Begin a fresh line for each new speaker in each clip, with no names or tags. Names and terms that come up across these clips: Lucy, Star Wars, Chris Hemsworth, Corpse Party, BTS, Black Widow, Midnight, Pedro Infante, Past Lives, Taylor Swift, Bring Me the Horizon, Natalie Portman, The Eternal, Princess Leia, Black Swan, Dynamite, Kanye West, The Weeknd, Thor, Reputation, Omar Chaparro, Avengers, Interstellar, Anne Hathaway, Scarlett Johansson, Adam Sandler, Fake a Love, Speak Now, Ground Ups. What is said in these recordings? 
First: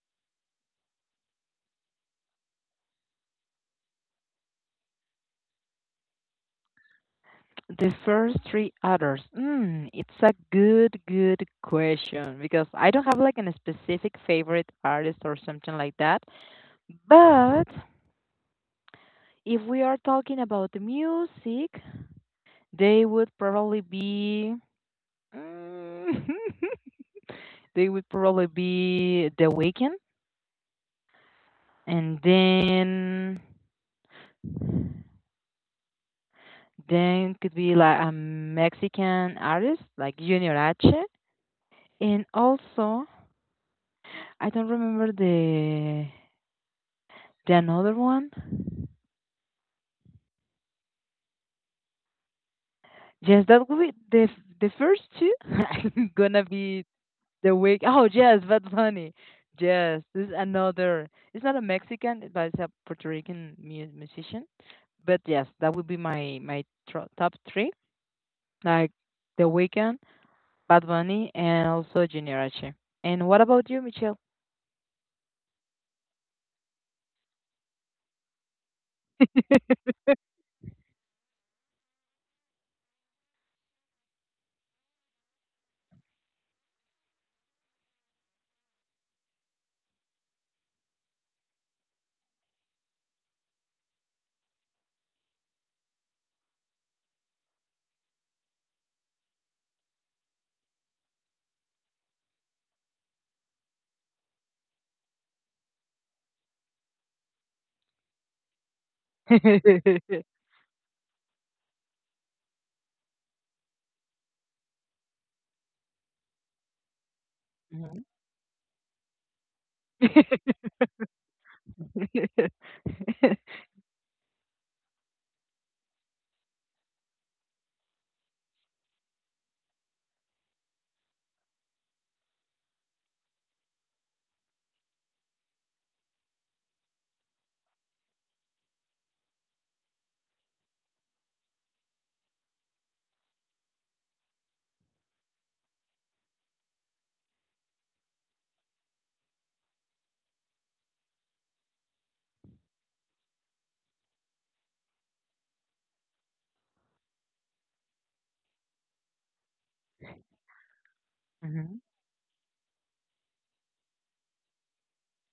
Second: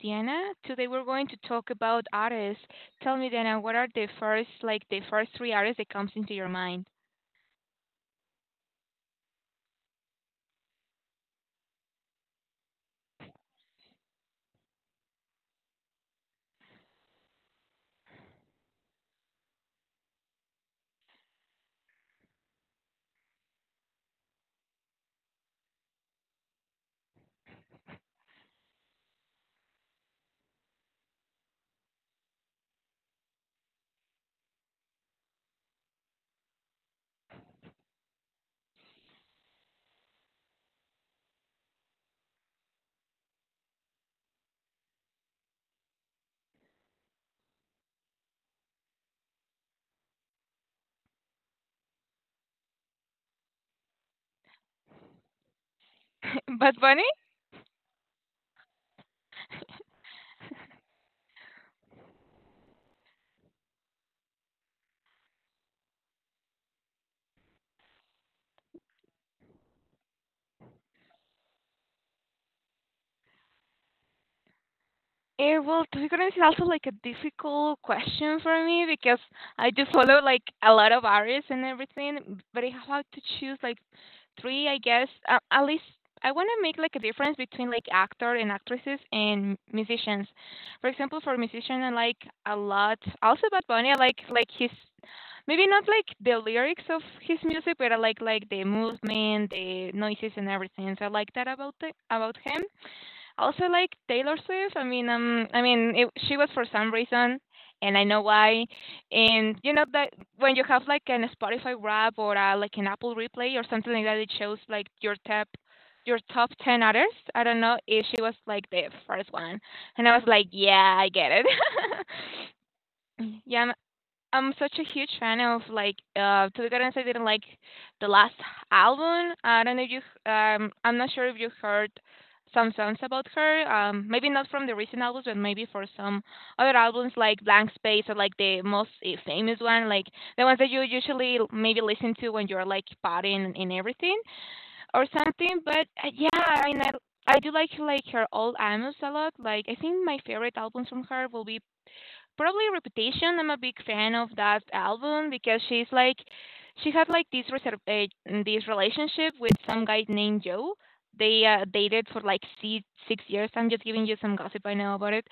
Diana. Today we're going to talk about artists. Tell me, Diana, what are the first, like the first three artists that comes into your mind?
The first three others. It's a good question because I don't have like a specific favorite artist or something like that. But if we are talking about the music, they would probably be mm, they would probably be The Weeknd, and then could be like a Mexican artist like Junior H, and also I don't remember the another one. Yes, that will be the the first two. gonna
Bad
be
Bunny?
the week. Oh yes, Bad Bunny. Yes, this is another. It's not a Mexican, but it's a Puerto Rican musician. But yes, that would be my top three. Like The Weeknd, Bad Bunny, and also Junior H. And what about you, Michelle?
Eh, well, to be honest, it's also like a difficult question for me because I do follow like a lot of artists and everything, but I have to choose like three, I guess. At least I want to make like a difference between like actor and actresses and musicians. For example, for musician, I like a lot. Also, Bad Bunny, I like his maybe not like the lyrics of his music, but I like the movement, the noises, and everything. So I like that about about him also like Taylor Swift. I mean, she was for some reason, and I know why. And you know that
Mhm.
when you have like an Spotify Wrap or like an Apple Replay or something like that, it shows like your your top ten artists. I don't know if she was like the first one, and I was like, yeah, I get it. Yeah, I'm such a huge fan of like to be honest I didn't like the last album. I don't know if you I'm not sure if you heard some songs about her. Maybe not from the recent albums, but maybe for some other albums like Blank Space, or like the most famous one, like the ones that you usually maybe listen to when you're like partying and everything or something. But yeah, I mean, I do like her old albums a lot. Like I think my favorite albums from her will be probably Reputation. I'm a big fan of that album because she had like this this relationship with some guy named Joe. They
Mhm.
dated for like six years. I'm just giving you some gossip I know about it.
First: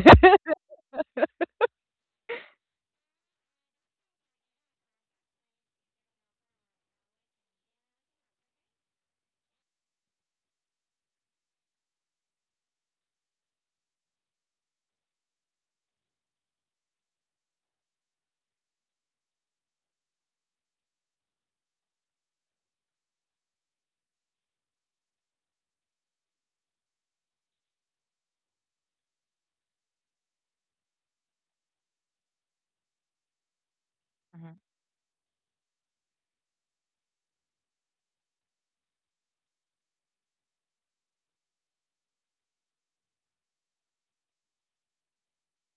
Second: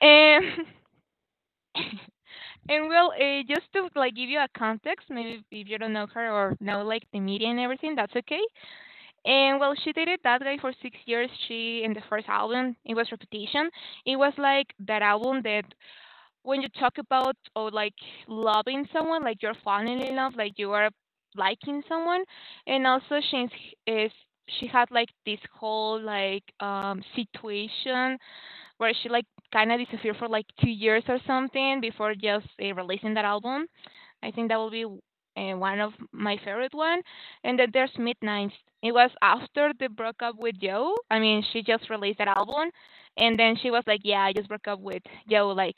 And and well, just to like give you a context, maybe if you don't know her or know like the media and everything, that's okay. And well, she dated that guy for 6 years. She In the first album, it was Reputation. It was like that album that when you talk about or like loving someone, like you're falling in love, like you are liking someone, and also is she had like this whole like situation where she like kind of disappeared for like 2 years or something before just releasing that album. I think that
Mhm.
will be one of my favorite one. And then there's Midnight. It was after they broke up with Joe. I mean, she just released that album, and then she was like, "Yeah, I just broke up with Joe. Like,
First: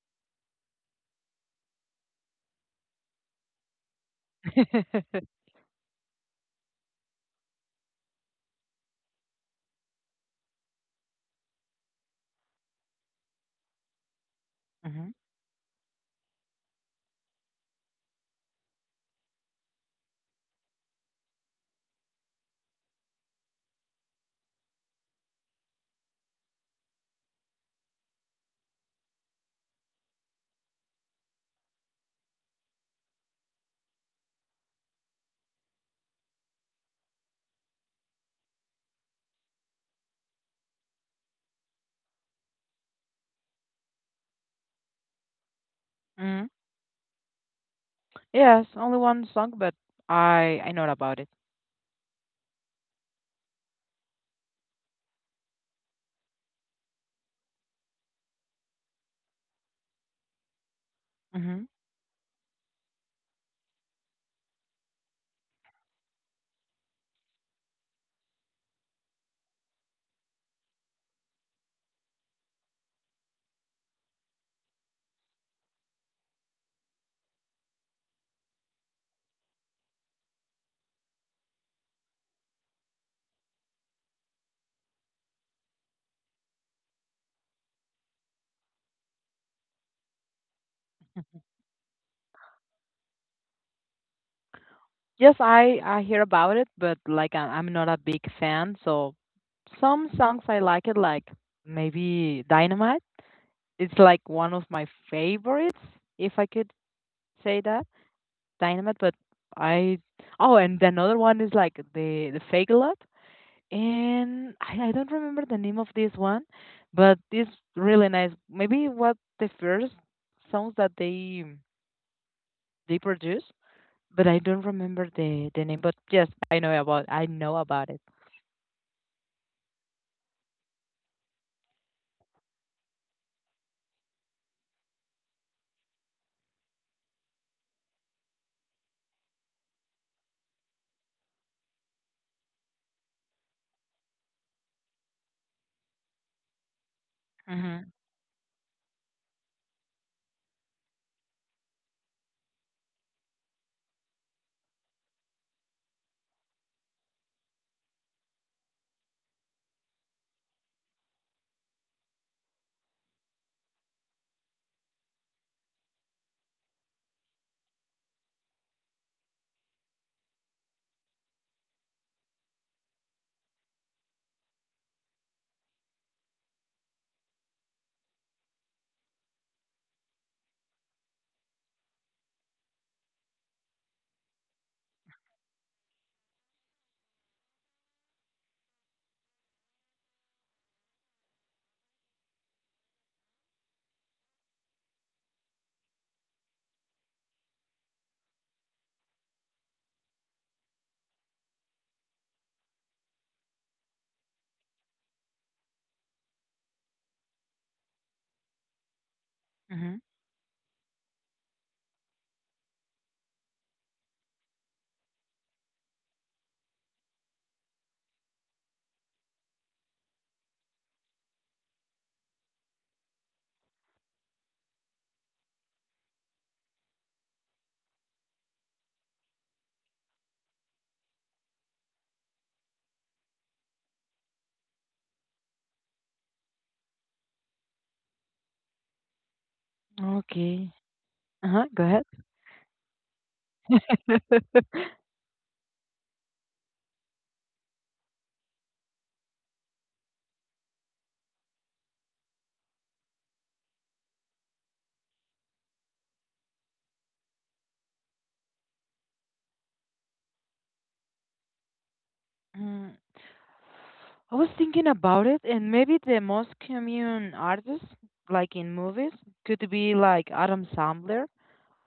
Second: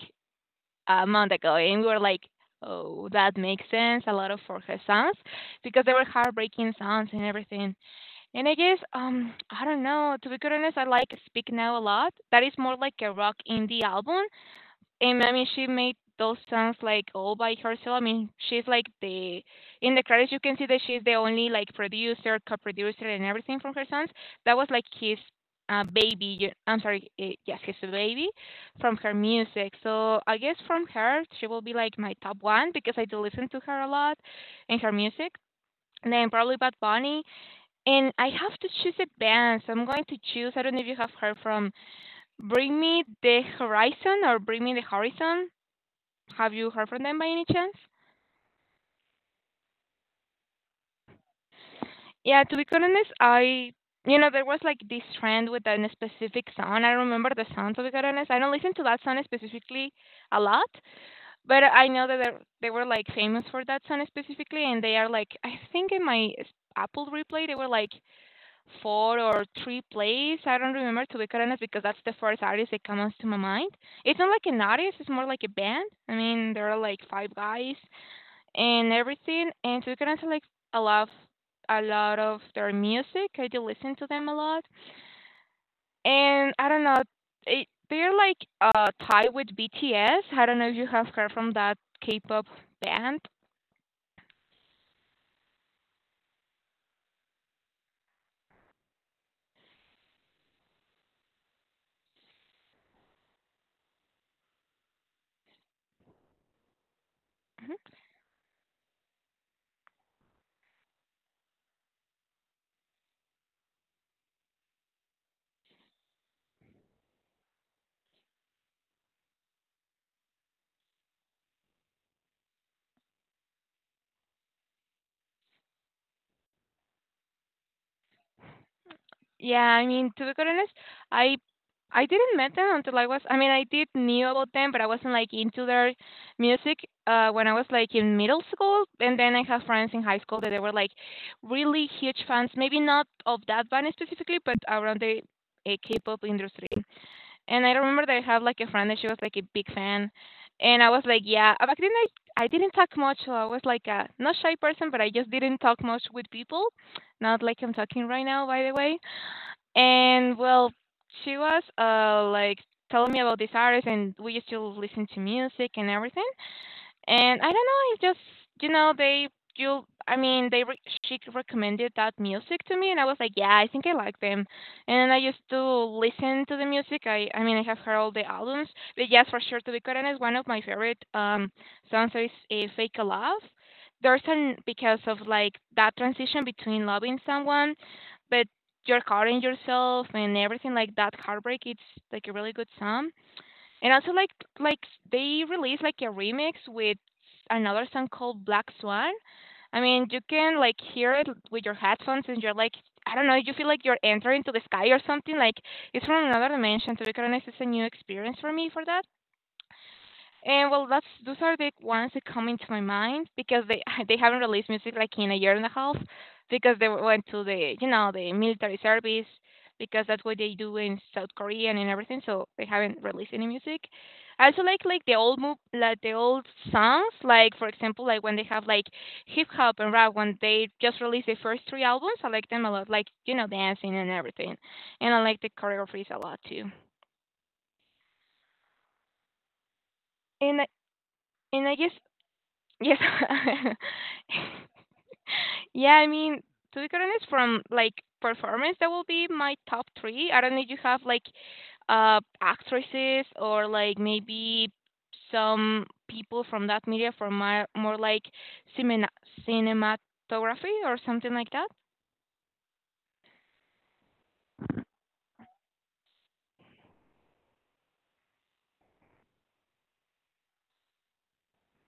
a month ago," and we were like, "Oh, that makes sense." A lot of for her songs because they were heartbreaking songs and everything. And I guess I don't know. To be quite honest, I like Speak Now a lot. That is more like a rock indie album,
Mhm.
and I mean, she made those songs like all by herself. I mean, she's like the in the credits you can see that she's the only like producer, co-producer, and everything from her songs. That was like his baby. I'm sorry, yes, his baby from her music. So I guess from her she will be like my top one because I do listen to her a lot and her music. And then probably Bad Bunny. And I have to choose a band, so I'm going to choose. I don't know if you have heard from Bring Me the Horizon or Bring Me the Horizon.
Mhm.
Have you heard from them by any chance?
Yes, only one song, but I know about it.
Yeah, to be quite honest, I you know there was like this trend with a specific song. I don't remember the song to be quite honest. I don't listen to that song specifically a lot, but
Mhm.
I know that they were like famous for that song specifically, and they are like I think in Apple replay they were like four or three plays. I don't remember to be quite honest because that's the first artist that comes to my mind. It's not like an artist; it's more like a band. I mean, there are like five guys and everything. And so kind of like a lot, a lot of their music. I do listen to them a lot, and I don't know. They're like tied with BTS. I don't know if you have heard from that K-pop band.
Yes, I hear about it, but like I'm not a big fan. So some songs I like it, like maybe Dynamite. It's like one of my favorites, if I could say that. Dynamite, but I oh, and another one is like the Fake Lot. And I don't remember the name of this one, but it's really nice. Maybe what the first songs that they produce, but I don't remember the name. But yes, I know about it.
Yeah, I mean, to be quite honest, I I didn't met them until I was I mean, I did knew about them, but I wasn't like into their music when I was like in middle school, and then I have friends in high school that they were like really huge fans, maybe not of that band specifically, but around the K-pop industry. And I
Mhm.
remember that I had like a friend that she was like a big fan, and I was like, yeah. Back then I didn't talk much, so I was like a not shy person, but I just didn't talk much with people, not like I'm talking right now, by the way. And well, she was like telling me about this artist, and we used to listen to music and everything. And I don't know, it's just, you know, they you I mean, they re- she recommended that music to me and I was like, yeah, I think I like them. And I used to listen to the music. I mean, I have heard all the albums, but yes, for sure to be quite honest, one of my favorite songs is a Fake a Love. There's an because of like that transition between loving someone but you're caught in yourself and everything like that heartbreak, it's like a really good song. And also like they released like a remix with another song called Black Swan. I mean, you can like hear it with your headphones and you're like I don't know, you feel like you're entering to the sky or something. Like it's from another dimension. To be honest, it's a new experience for me for that.
Mhm.
And well, that's those are the ones that come into my mind because they they haven't released music like in a year and a half because they went to the you know the military service because that's what they do in South Korea and in everything. So they haven't released any music. I also like the old move like the old songs, like for example like when they have like hip hop and rap when they just released the first three albums. I like them a lot, like you know dancing and everything, and I like the choreographies a lot too. And I-
Okay. Uh
and
huh.
I
Go
guess
ahead.
yes. Yeah, I mean, to be honest, from like performance, that will be my top three. I don't know if you have like actresses or like maybe some people from that media for my more like cinema cinematography or something like that.
Mm, I was thinking about it, and maybe the most common artist, like in movies, could be like Adam Sandler.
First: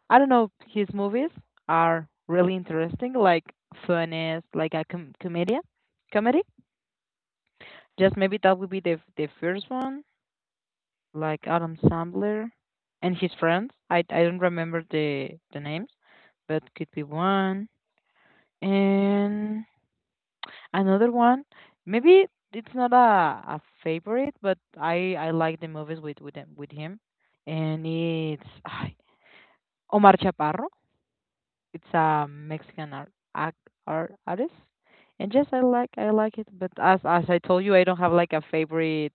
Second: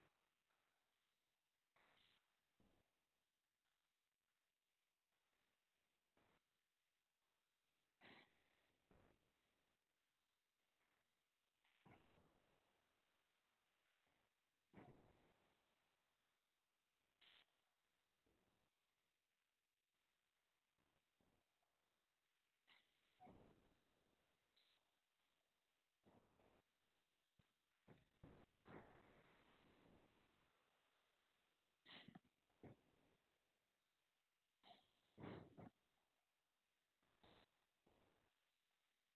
I don't know, his movies are really interesting, like funny, like a comedian, comedy. Just maybe that would be the first one, like Adam Sandler and his friends. I don't remember the names, but could be one. And another one, maybe it's not a favorite, but I like the movies with him, and it's Omar Chaparro. It's a Mexican art, act, art artist, and yes, I like it. But as I told you, I don't have like a favorite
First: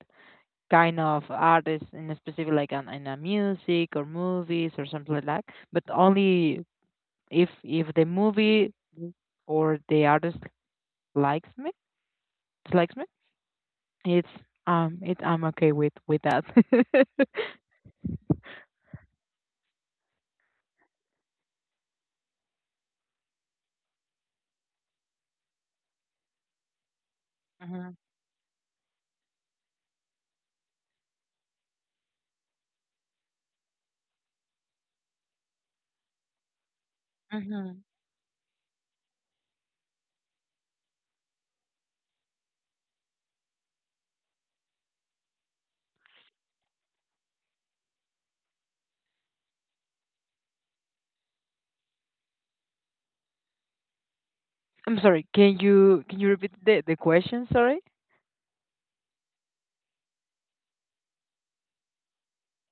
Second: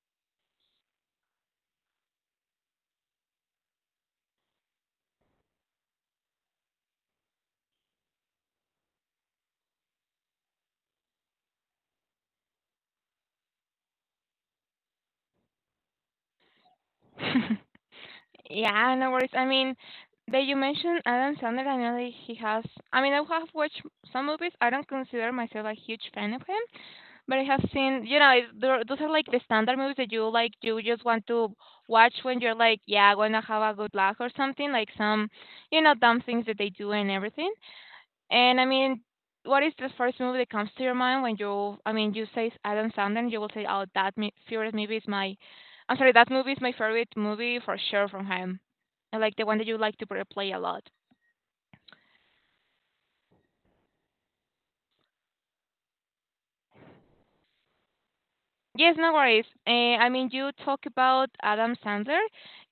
kind of artist in a specific, in a music or movies or something like that. But only if the movie or the artist likes me, likes me, it's it I'm okay with that.
Yeah, no worries. I mean, that you mentioned Adam Sandler, I know that he has. I mean, I have watched some movies. I don't consider myself a huge fan of him, but I have
Mhm,
seen, you know, those are like the standard movies that you like. You just want to watch when you're like, yeah, I wanna have a good laugh or something. Like some, you know, dumb things that they do and everything.
mhm.
And I mean, what is the first movie that comes to your mind when you say Adam Sandler, you will say, oh, that favorite movie is I'm sorry, that movie is my favorite movie for sure from him. And like the one that you like to replay a lot.
I'm sorry. Can you repeat the question? Sorry.
Yes, no worries. I mean, you talk about Adam Sandler,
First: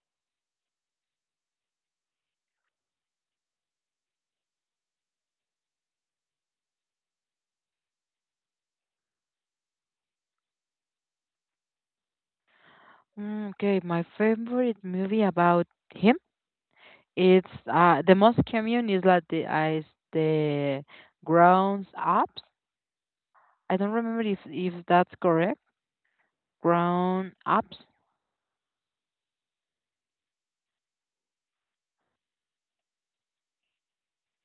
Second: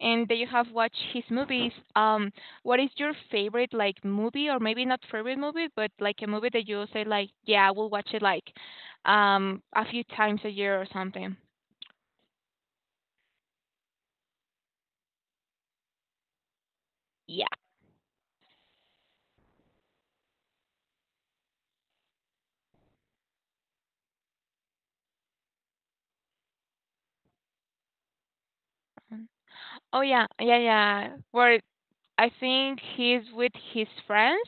and that you have watched his movies. What is your favorite like movie, or maybe not favorite movie, but like a movie that you say like, yeah, I will watch it like, a few times a year or something.
Okay, my favorite movie about him
Yeah.
is the most common is is the Ground Ups. I don't remember if that's correct. Ground Ups.
Oh yeah, yeah, yeah. Where I think he's with his friends,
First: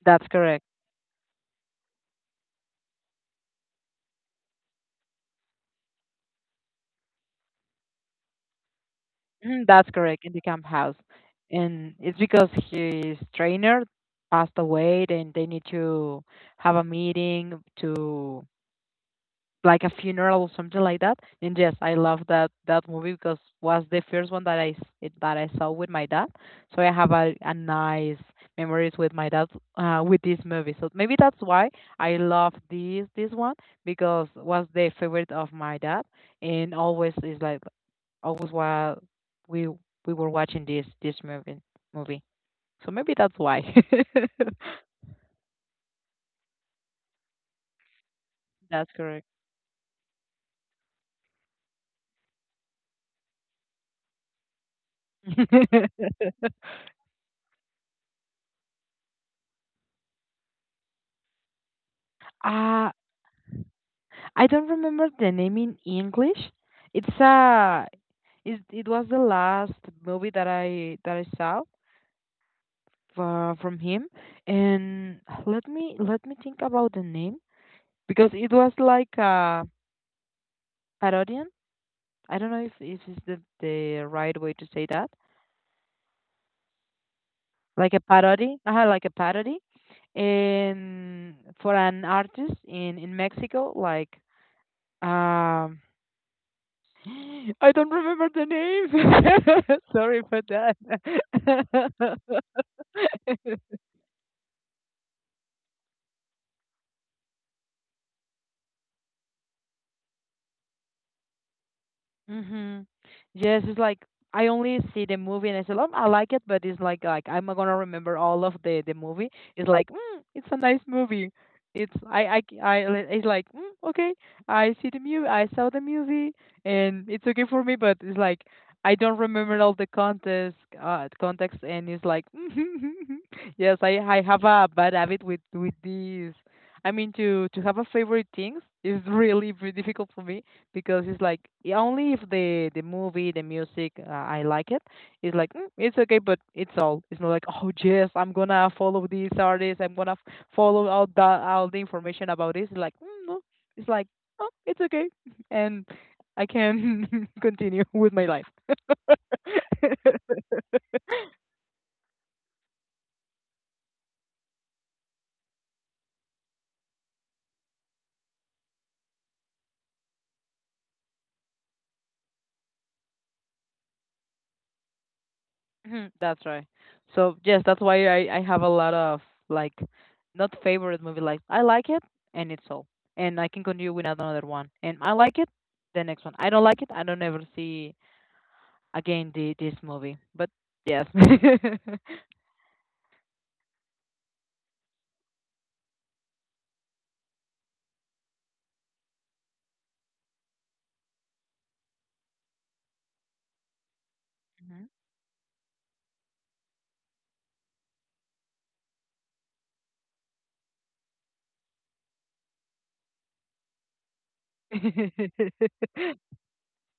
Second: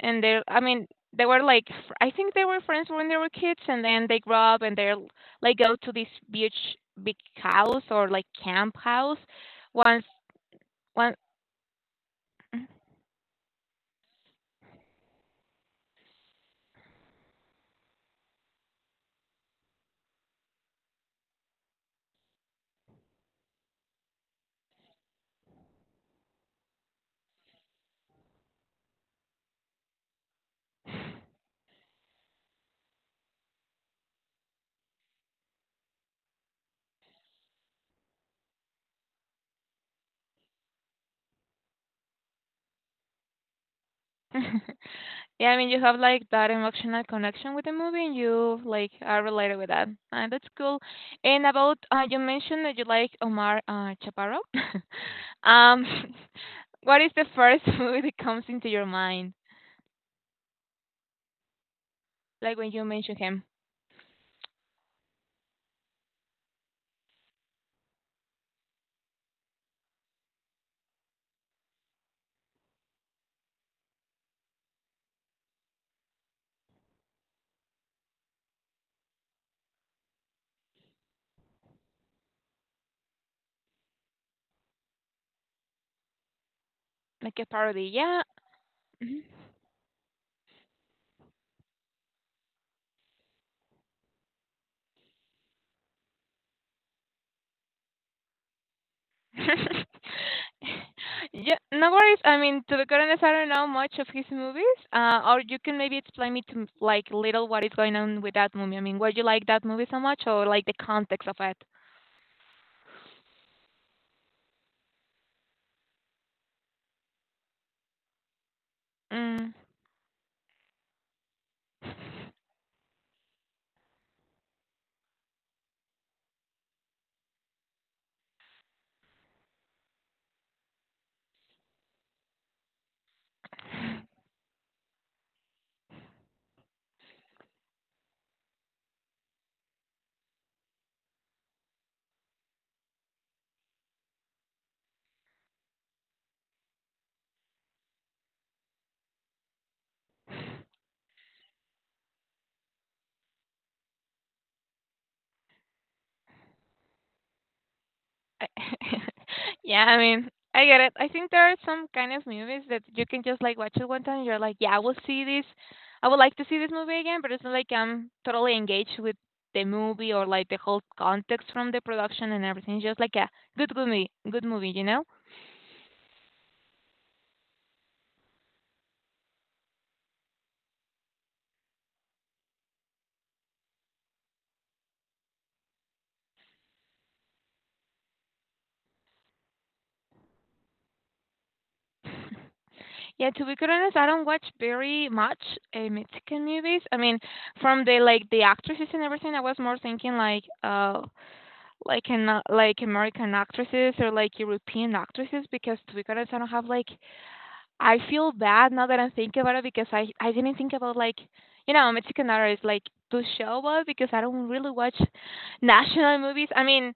and
That's
they're. I
correct.
mean, they were like. I think they were friends when they were kids, and then they grow up and they're like go to this beach, big house or like camp house.
Mhm, that's
Once,
correct in the camp house,
one.
and it's because his trainer passed away, and they need to have a meeting to like a funeral or something like that. And yes, I love that movie because was the first one that I saw with my dad. So I have a nice memories with my dad with this movie. So maybe that's why I love this one because was the favorite of my dad and always is like always while we we were watching this movie. So maybe that's why.
Yeah, I mean, you have like that emotional connection with the movie, and you
That's
like
correct.
are related with that. That's cool. And about you mentioned that you like Omar Chaparro. um, what is the first movie that comes into your mind? Like when you
Uh,
mention him,
I don't remember the name in English. It's a it was the last movie that I saw from him, and let me think about the name because it was like a parodian. I don't know if is the right way to say that.
like a
Like
parody.
a
Yeah.
parody, like a
Mhm.
parody, and for an artist in Mexico um I don't remember the name. Sorry for
Yeah. No
that.
worries. I mean, to be quite honest, I don't know much of his movies. Or you can maybe explain me to like little what is going on with that movie. I mean, why you like that movie so much, or like the context of it.
Mm-hmm. Yes, it's like I only see the movie and I said, "Oh, I like it," but it's like I'm not gonna remember all of the movie.
Mm.
It's like, it's a nice movie. It's I c- I li- it's like Okay, I see the movie, I saw the movie, and it's okay for me. But it's like I don't remember all the context, and it's like, yes, I have a bad habit with these. I mean, to have a favorite things is really very difficult for me because it's like yeah, only if the movie, the music, I like it. It's like it's okay, but it's all. It's not like oh yes, I'm gonna follow this artist. I'm gonna follow all the information about this. It's like no, it's like oh it's okay, and I can continue with my life.
I yeah, I mean, I get it. I think there are some kind of movies that you can just like watch it one time. You're like, yeah, I will see this. I would like to see this movie again, but it's not like I'm totally engaged with the movie or like the whole context from the production and everything. It's just like a good movie, you know?
Mhm, that's right. So yes, that's why I have a lot of like not favorite movie, like I like it and it's all. And I can continue with another one. And I like it, the next one. I don't like it, I don't ever see again the this movie. But yes.
Yeah, to be quite honest, I don't watch very much Mexican movies. I mean, from the like the actresses and everything, I was more thinking like like an like American actresses or like
Mhm.
European actresses, because to be honest, I don't have like, I feel bad now that I'm thinking about it because I didn't think about like, you know, Mexican horror, like to show up, because I don't really watch national movies. I mean,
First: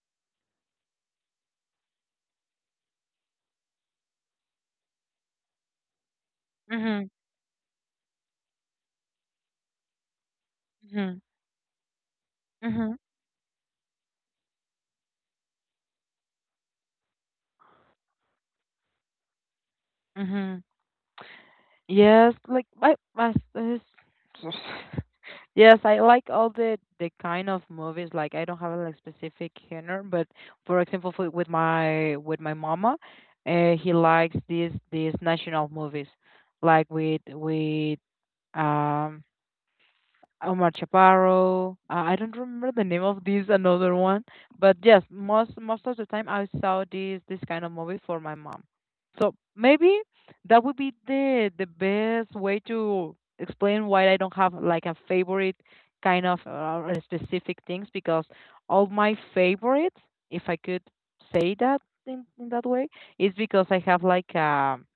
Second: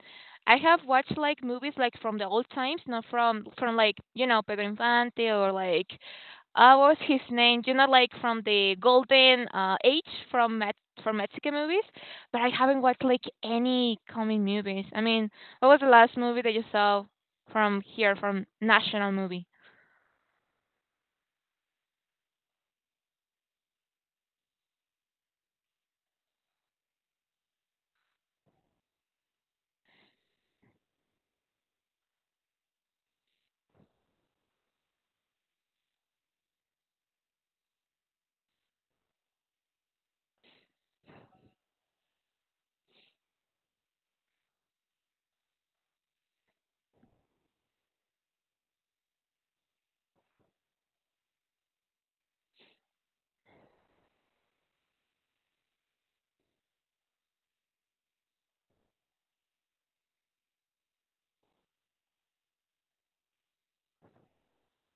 I have watched like movies like from the old times, not from like, you know, Pedro Infante or like, what was
Mhm.
his name? You know, like from the golden age from Met from
Mhm.
Mexican movies, but I haven't
Mhm.
watched like any coming movies. I mean, what was the last movie that you saw from here, from national movie?
Mhm. Yes, like my this Yes, I like all the kind of movies. Like I don't have a like specific genre, but for example, with my mama, he likes these national movies, like with um Omar Chaparro. I don't remember the name of these another one, but yes, most of the time I saw this kind of movie for my mom. So maybe that would be the best way to explain why I don't have like a favorite kind of specific things, because all my favorites, if I could say that in that way, is because I have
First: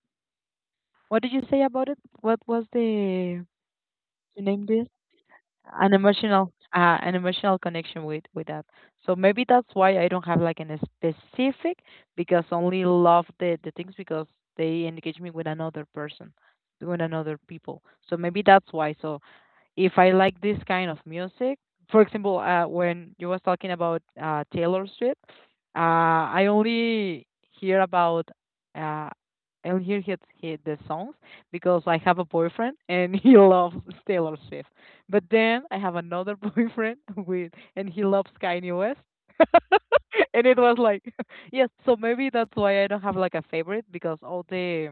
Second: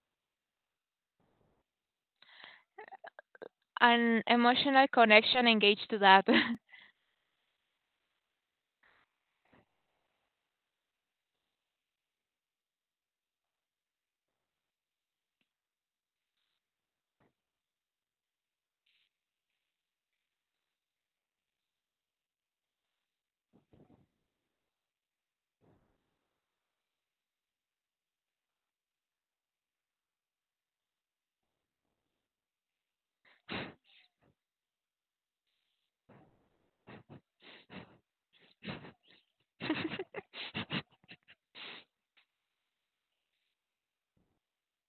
what did you say about it? What was the
An
you named
emotional connection engaged
an
to that.
emotional uh, an emotional connection with that. So maybe that's why I don't have like an specific, because only love the things, because they engage me with another person, with another people. So maybe that's why. So if I like this kind of music. For example, when you was talking about Taylor Swift, uh, I only hear about uh, I only hear his the songs because I have a boyfriend and he loves Taylor Swift. But then I have another boyfriend with and he loves Kanye West. And it was like yes, so maybe that's why I don't have like a favorite, because all the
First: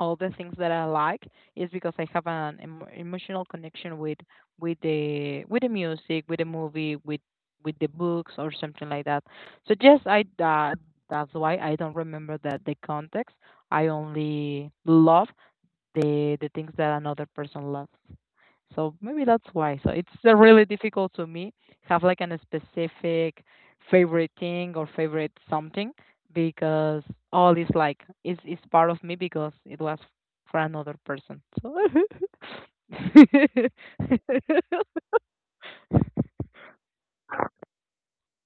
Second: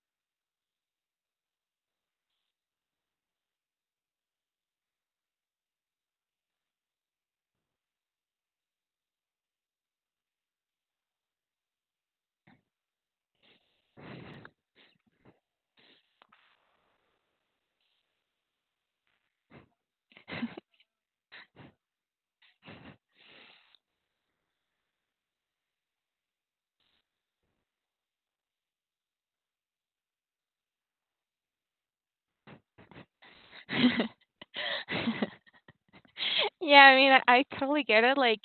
all the things that I like is because I have an emotional connection with the music, with the movie, with the books or something like that. So yes, I that that's why I don't remember that the context. I only love the things that another person loves. So maybe that's why. So it's really difficult to me have like a specific favorite thing or favorite something, because all is like is part of me because it was for another person. So
Yeah, I mean, I totally get it, like,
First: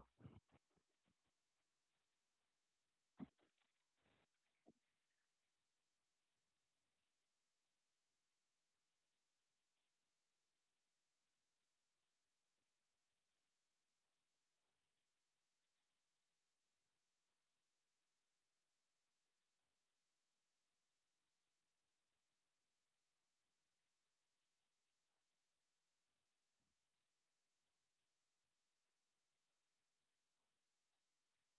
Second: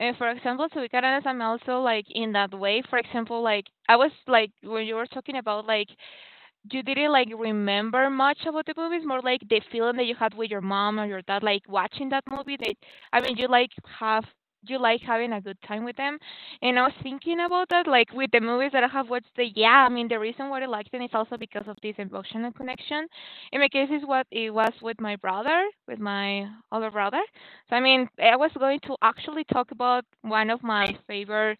for example, to be quite honest, I'm also, like, in that way. For example, like, I was like, when you were talking about, like, you didn't like remember much about the movies, more like the feeling that you had with your mom or your dad, like watching that movie. That I mean, you like have you like having a good time with them. And I was thinking about that, like with the movies that I have watched. The Yeah, I mean, the reason why I liked them is also because of this emotional connection. In my case, is what it was with my brother, with my older brother. So I mean, I was going to actually talk about one of my favorite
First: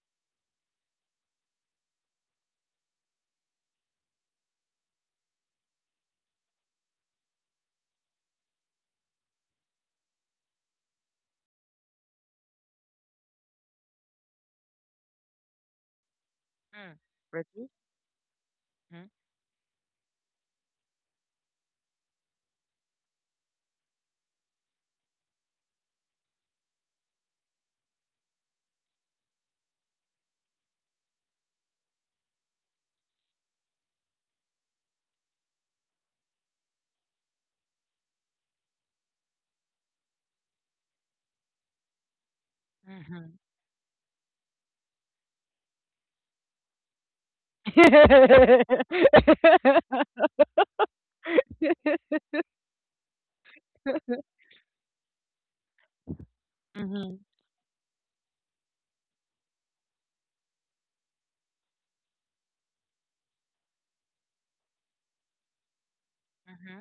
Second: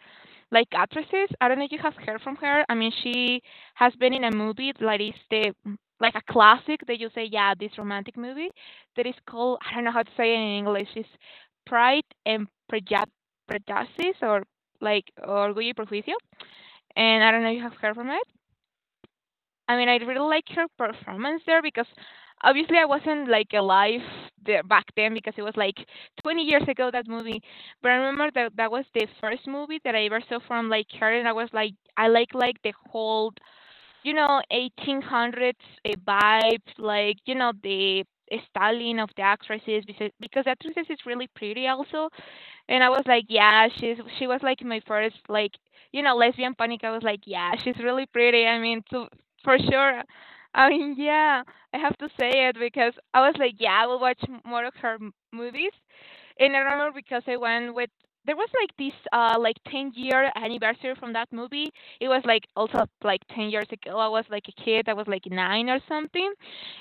like actresses. I don't know if you have heard from her. I mean, she has been in a movie like it's the like a classic that you say, yeah, this romantic movie that is called, I don't know how to say it in English. It's Pride and Preju- Prejudice, or like Orgullo y Prejuicio.
Mm.
And I don't know if you
Ready?
have heard from it. I mean, I really like her performance there because obviously I wasn't like alive there back then because it was like 20 years ago that movie. But I remember that that was the first movie that I ever saw from like her, and I was like, I like the whole, you know, 1800s vibes, like, you know, the styling of the actresses, because, the actresses is really pretty also. And I was like,
Mm-hmm.
yeah, she was like my first like, you know, lesbian panic. I was like, yeah, she's really pretty. I mean, for sure. I mean, yeah, I have to say it because I was like, yeah, I will watch more of her movies. And I remember
Mhm.
because I went with there was like this like 10-year anniversary from that movie. It was like also like 10 years ago. I was like a kid. I was like 9 or something.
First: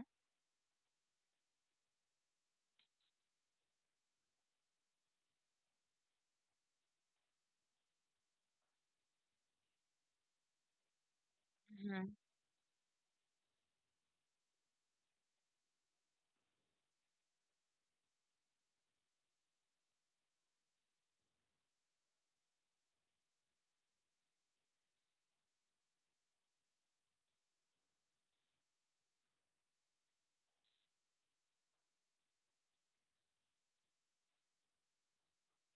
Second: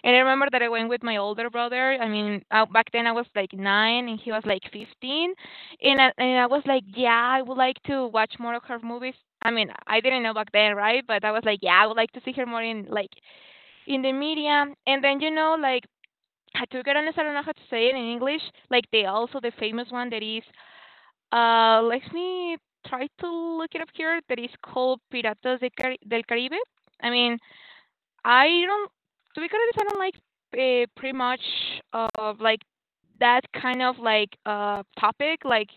And I remember that I went with my older brother. I mean, back then I was like 9 and he was like 15. And I was like, "Yeah, I would like to watch more of her movies." I mean, I didn't know back then, right? But I was like, "Yeah, I would like
Mhm.
to see her more in, like, in the media." And then, you know, like, I took it on, I don't know how to say it in English, like, the also the famous one that is, let me try to look it up here, that is called Piratas de Cari del Caribe. I mean, I don't to be honest, I don't like, pretty much of, like, that kind of, like, topic, like,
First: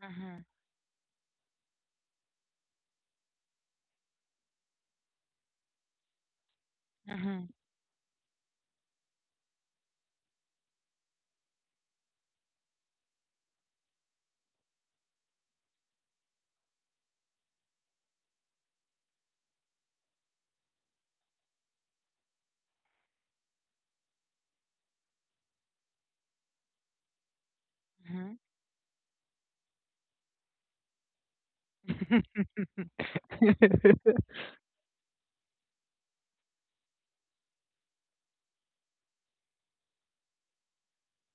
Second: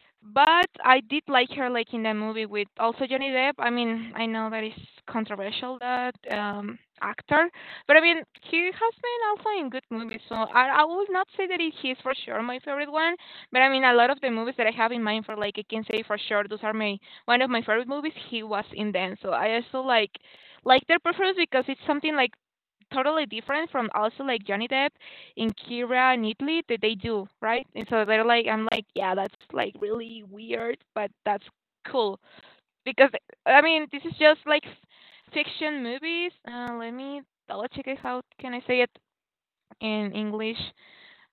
Mhm.
but I did like her like in the movie with also Johnny Depp. I mean, I know that is controversial, that
Mhm.
actor, but I mean he has been also in good movies. So I would not say that he is for sure my favorite one, but I mean a lot of the movies that I have in mind for like I can say for sure those are my one of my favorite movies. He was in them, so I also like their preference because it's something like totally different from also like Johnny Depp in Kira and Italy that they do, right? And so they're
Mhm.
like, I'm like, yeah, that's like really weird, but that's cool
Mhm.
because I mean, this is just like fiction movies. Let me double check it. How can I say it in English?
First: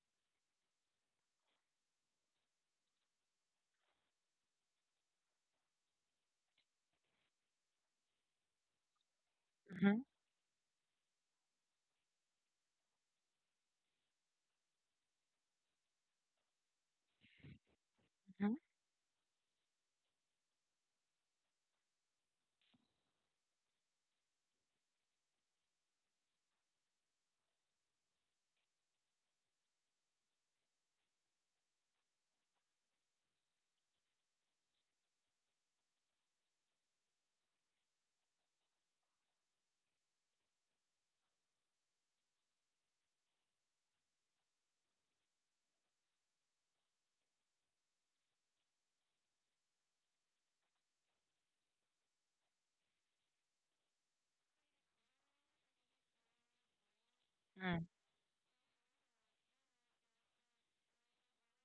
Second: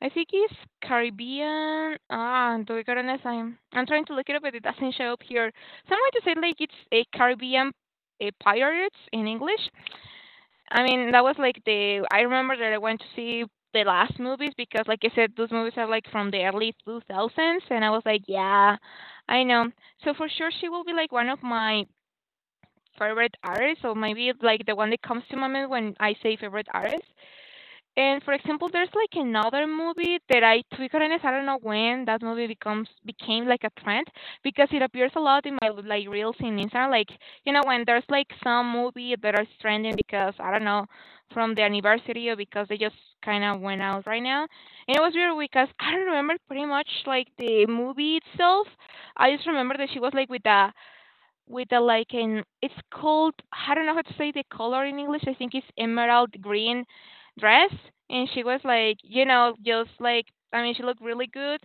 I think it's Caribbean. Ah, to be honest, I'm trying to look it up, but it doesn't show up here. Someone just said like it's a Caribbean, a pirates in English. I mean, that was like the I remember that I went to see the last movies because, like I said, those movies are like from the early 2000s, and I was like,
Mhm.
yeah, I know. So for sure she will be like one of my favorite artists, or maybe like the one that comes to my mind when I say favorite artist. And for example, there's like another movie that I Twickernes, I don't know when that movie becomes became like a trend because it appears a lot in my like reels in Instagram. Like, you know, when there's like some movie that are trending because I don't know, from the anniversary, or because they just kind of went out right now. And it was weird because I don't remember pretty much like the movie itself. I just remember that she was like with a like an, it's called, I don't know how to say the color in English. I think it's emerald green dress,
Mm.
and she was like, you know, just like, I mean, she looked really good,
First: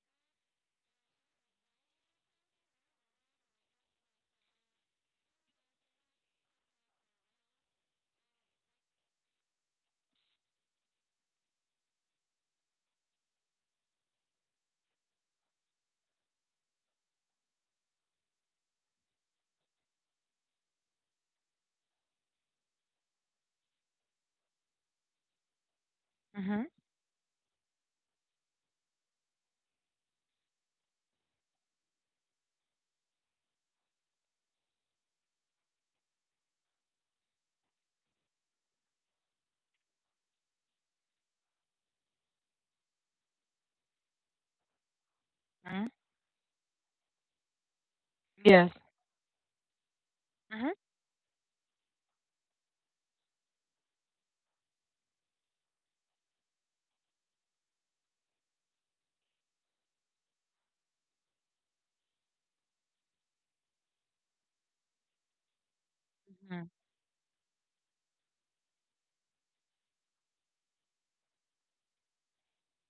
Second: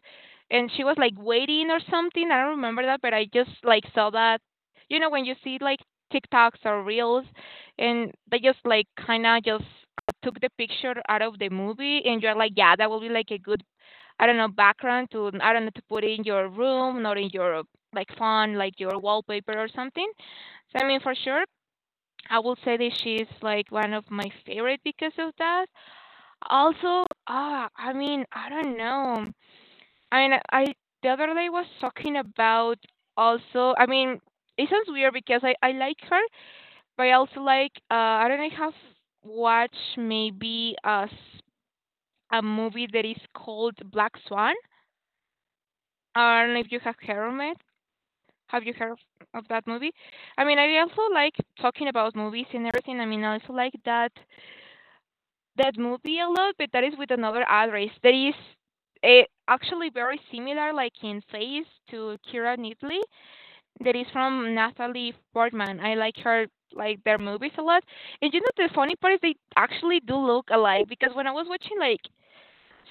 and she was like waiting or something. I don't remember that, but I just like saw that. You know, when you see like TikToks or reels, and they just like kind of just took the picture out of the movie, and you're like, yeah, that will be like a good, I don't know, background to, I don't know, to put in your room, not in your like font, like your wallpaper or something. So I mean for sure I will say that she's like one of my favorite because of that.
Mhm.
Also, ah, I mean, I don't know. I mean, I the other day was talking about also. I mean, it sounds weird because I like her, but I also like I don't know. I have watched maybe a movie that is called Black Swan.
Mm.
I don't know if you have heard of it. Have
Yes.
you heard of that movie? I mean,
Mhm.
I also like talking about movies and everything. I mean, I also like that movie a lot, but that is with another actress. That is actually very similar, like in face, to Kira Knightley. That is from Natalie Portman. I like her,
Mhm.
like their movies a lot. And you know, the funny part is they actually do look alike because when I was watching like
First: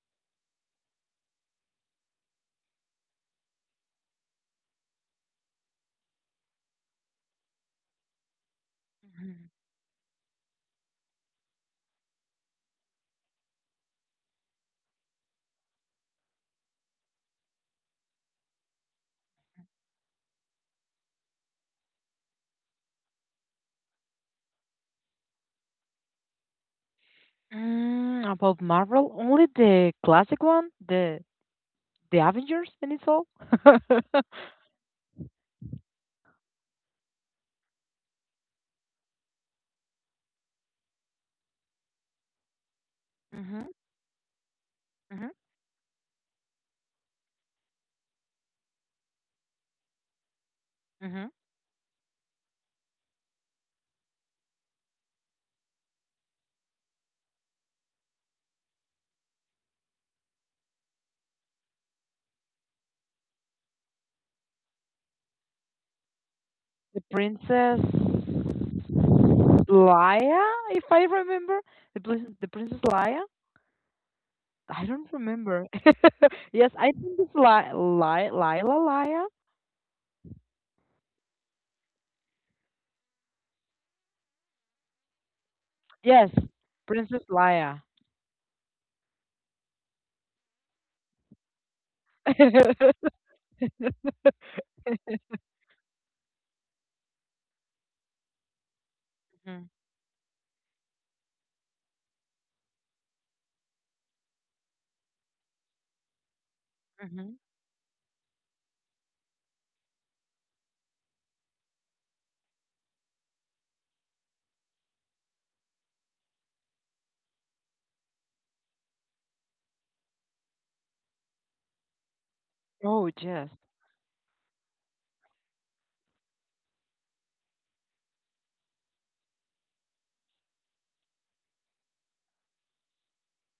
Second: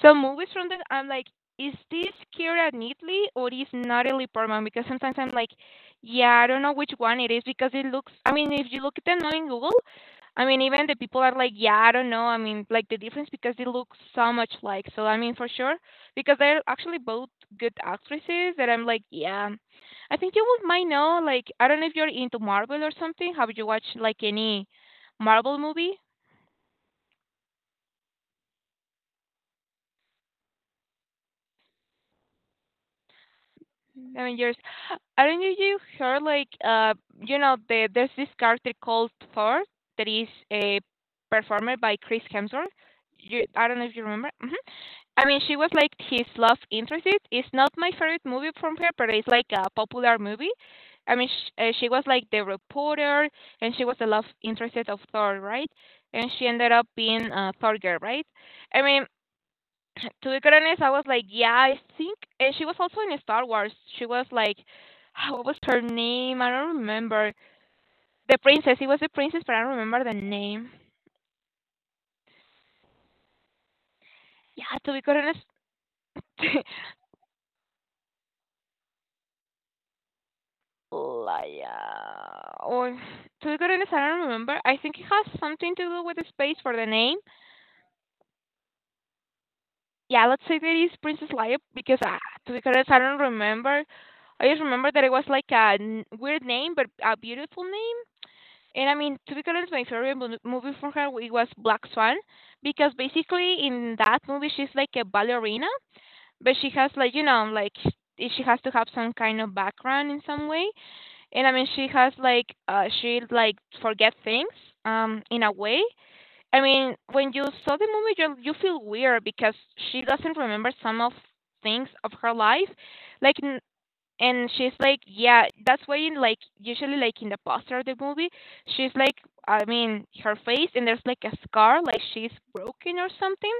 so movies from that, I'm like, is this Kira Knightley or is Natalie Portman? Because sometimes I'm like, yeah, I don't know which one it is because it looks. I mean, if you look at them now
Mhm.
in Google, I mean, even the people are like, yeah, I don't know. I mean, like the difference because they look so much like. So I mean, for sure, because they're actually both good actresses. That I'm like, yeah, I think you would might know. Like, I don't know if you're into Marvel or something. Have you watched like any Marvel movie?
About Marvel, only the classic one, the Avengers, and it's all.
I mean, you're, I don't know if you heard like you know there's this character called Thor that is performed by Chris Hemsworth.
Mhm.
I don't know if you remember. Hmm. I
Mhm.
mean, she was like his love interest. It's not my favorite movie from her, but it's like a popular movie. I mean,
Mhm.
she was like the reporter, and she was the love interest of Thor, right? And she ended up being Thorger, right? I mean, to be quite honest, I was like, yeah, I think, and she was also in Star Wars. She was like, what was her name? I don't
The
remember.
Princess
The princess. It was the princess, but I don't remember the
Leia,
name.
if I remember, the Princess Leia.
Yeah,
I
to be
don't
quite honest,
remember. Yes, I think it's Lila Leia.
Leia. Or to be quite honest, I don't remember. I think it has something to do with the
Yes,
space for the name.
Princess Leia.
Yeah, let's say that is Princess Leia because to be honest, I don't remember. I just remember that it was like a weird name, but a beautiful name. And I mean, to be
Mhm.
honest, my favorite movie from her it was Black Swan, because basically in that movie she's like a ballerina, but she has like you
Mhm.
know like she has to have some kind of background in some way. And I mean, she has like she like forget things in a way. I mean, when you saw the movie, you feel weird because she doesn't remember some of things of her life,
Oh,
like
yes.
and she's like, yeah, that's why in like usually like in the poster of the movie, she's like, I mean, her face and there's like a scar, like she's broken or something.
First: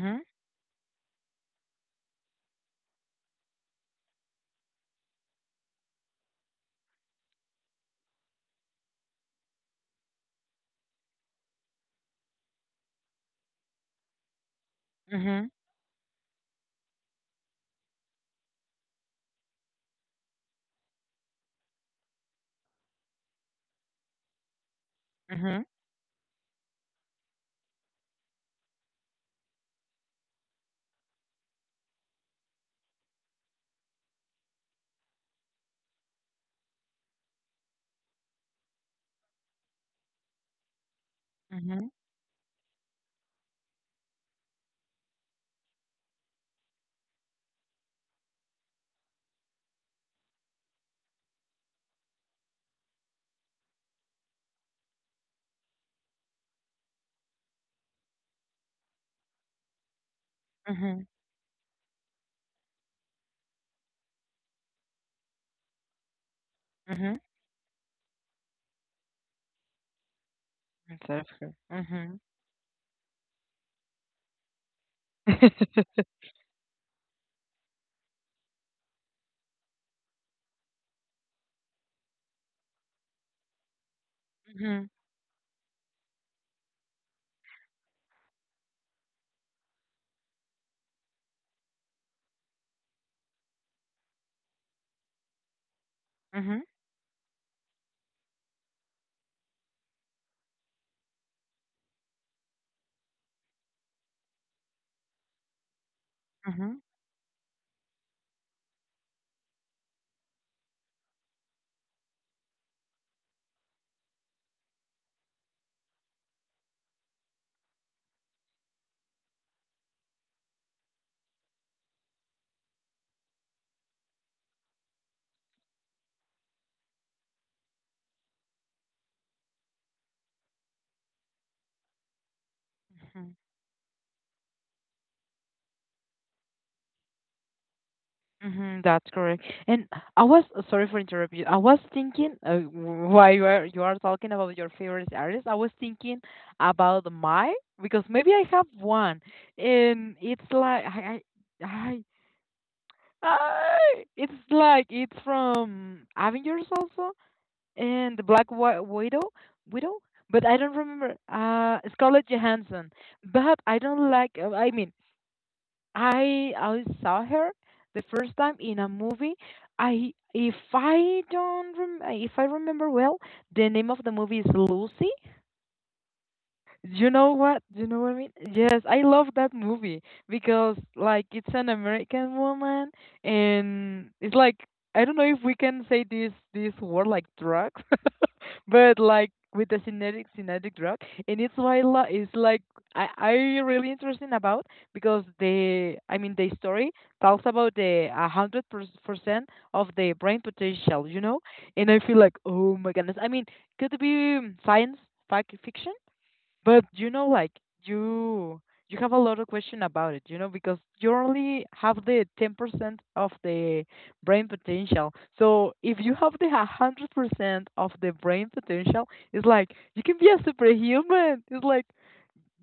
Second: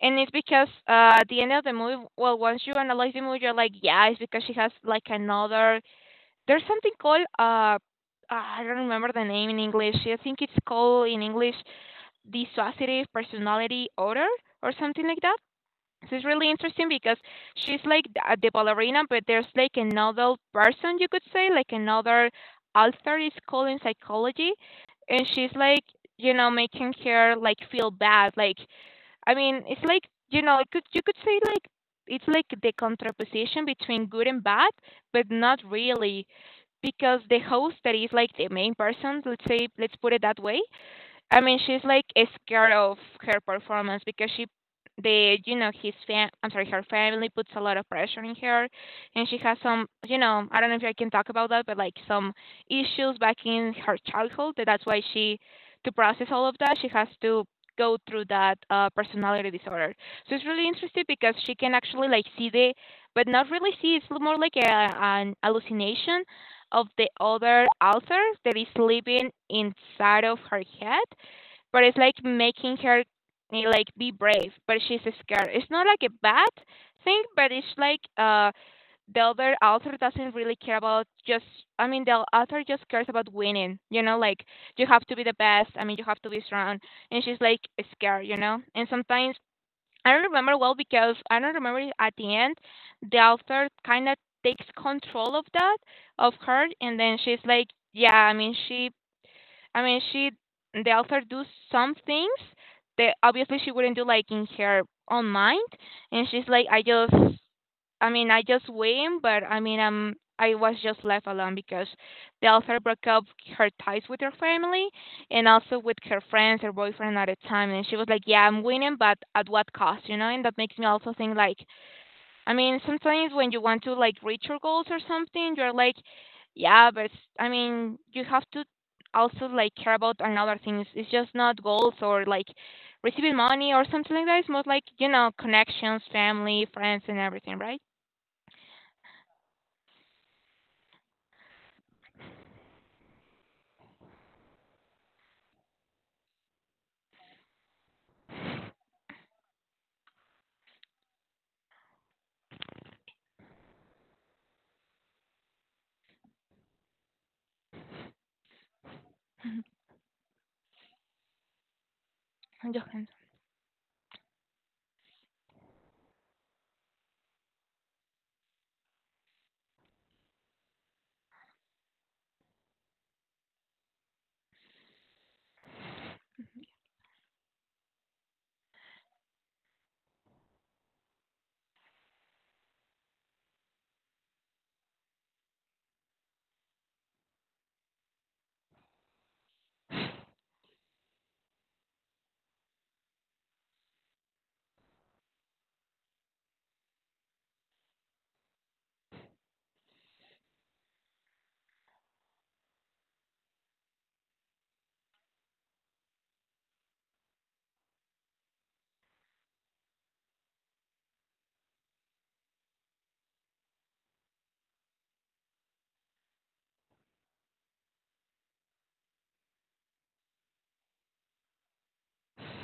And it's because at the end of the movie, well, once you analyze the movie, you're like, yeah, it's because she has like another. There's something called I don't remember the name in English. I think it's called in English dissociative personality disorder or something like that.
Mhm.
This is really interesting because she's like the ballerina, but there's like another person you could say, like another author is called in psychology, and she's
Mhm.
like you know making her like feel bad. Like I mean, it's like you know it could you could say like it's like the contraposition between good and bad, but not really because the host that is like the main person, let's say let's put it that way, I mean, she's
Mhm.
like scared of her performance because she, the you know I'm sorry, her family puts a lot of pressure on her, and she has some, you know, I don't know if I can talk about that, but like some issues back in her childhood. That that's why she, to process all of that, she has to go through that personality disorder. So it's really interesting
Mhm.
because she can actually like see the, but not really see. It's more like a, an hallucination of the
Mhm.
other author that is living inside of her head,
Exactly.
but it's like
Mhm.
making her like be brave, but she's scared. It's not like a bad thing, but it's like the other author doesn't really care about just. I mean the author just cares about winning, you know, like you
Mhm.
have to be the best, I mean you have to be strong, and she's like scared, you know? And sometimes I don't remember well because I don't remember if at the end the author kinda takes control of that of
Mhm.
her and then she's like yeah, I mean she, the author do some things that obviously she wouldn't do like in her own mind, and she's like,
Mhm.
I just, I mean, I just win, but I mean, I was just left alone because the author broke up her ties with her family and also with her friends, her boyfriend at the time, and she was like, yeah, I'm winning, but at what cost, you know? And that makes me also think like, I mean, sometimes when you want to like reach your goals or something, you're like, yeah, but I mean, you have to also like care about another things. It's just not goals or like receiving
Mhm.
money or something like that. It's more like you know connections, family, friends, and everything, right?
Mhm. That's correct. And I was sorry for interrupting you. I was thinking while you are talking about your favorite artist, I was thinking about my, because maybe I have one, and it's like I, I, it's from Avengers also. And the Black Widow, but I don't remember Scarlett
And
Johansson. But I don't like. I mean, I saw her the first time in a movie. I if I don't rem- if I remember well, the name of the movie is Lucy. You know what? You know what I mean? Yes, I love that movie because like it's an American woman and it's like I don't know if we can say this word like drugs, but like with the synthetic drug, and it's like I really interesting about, because the I mean the story talks about the 100% of the brain potential, you know, and I feel like oh my goodness, I mean could it be science fact fiction? But you you have a lot of question about it, because you only have the 10% of the brain potential. So if you have the 100% of the brain potential, it's like you can be a superhuman. It's like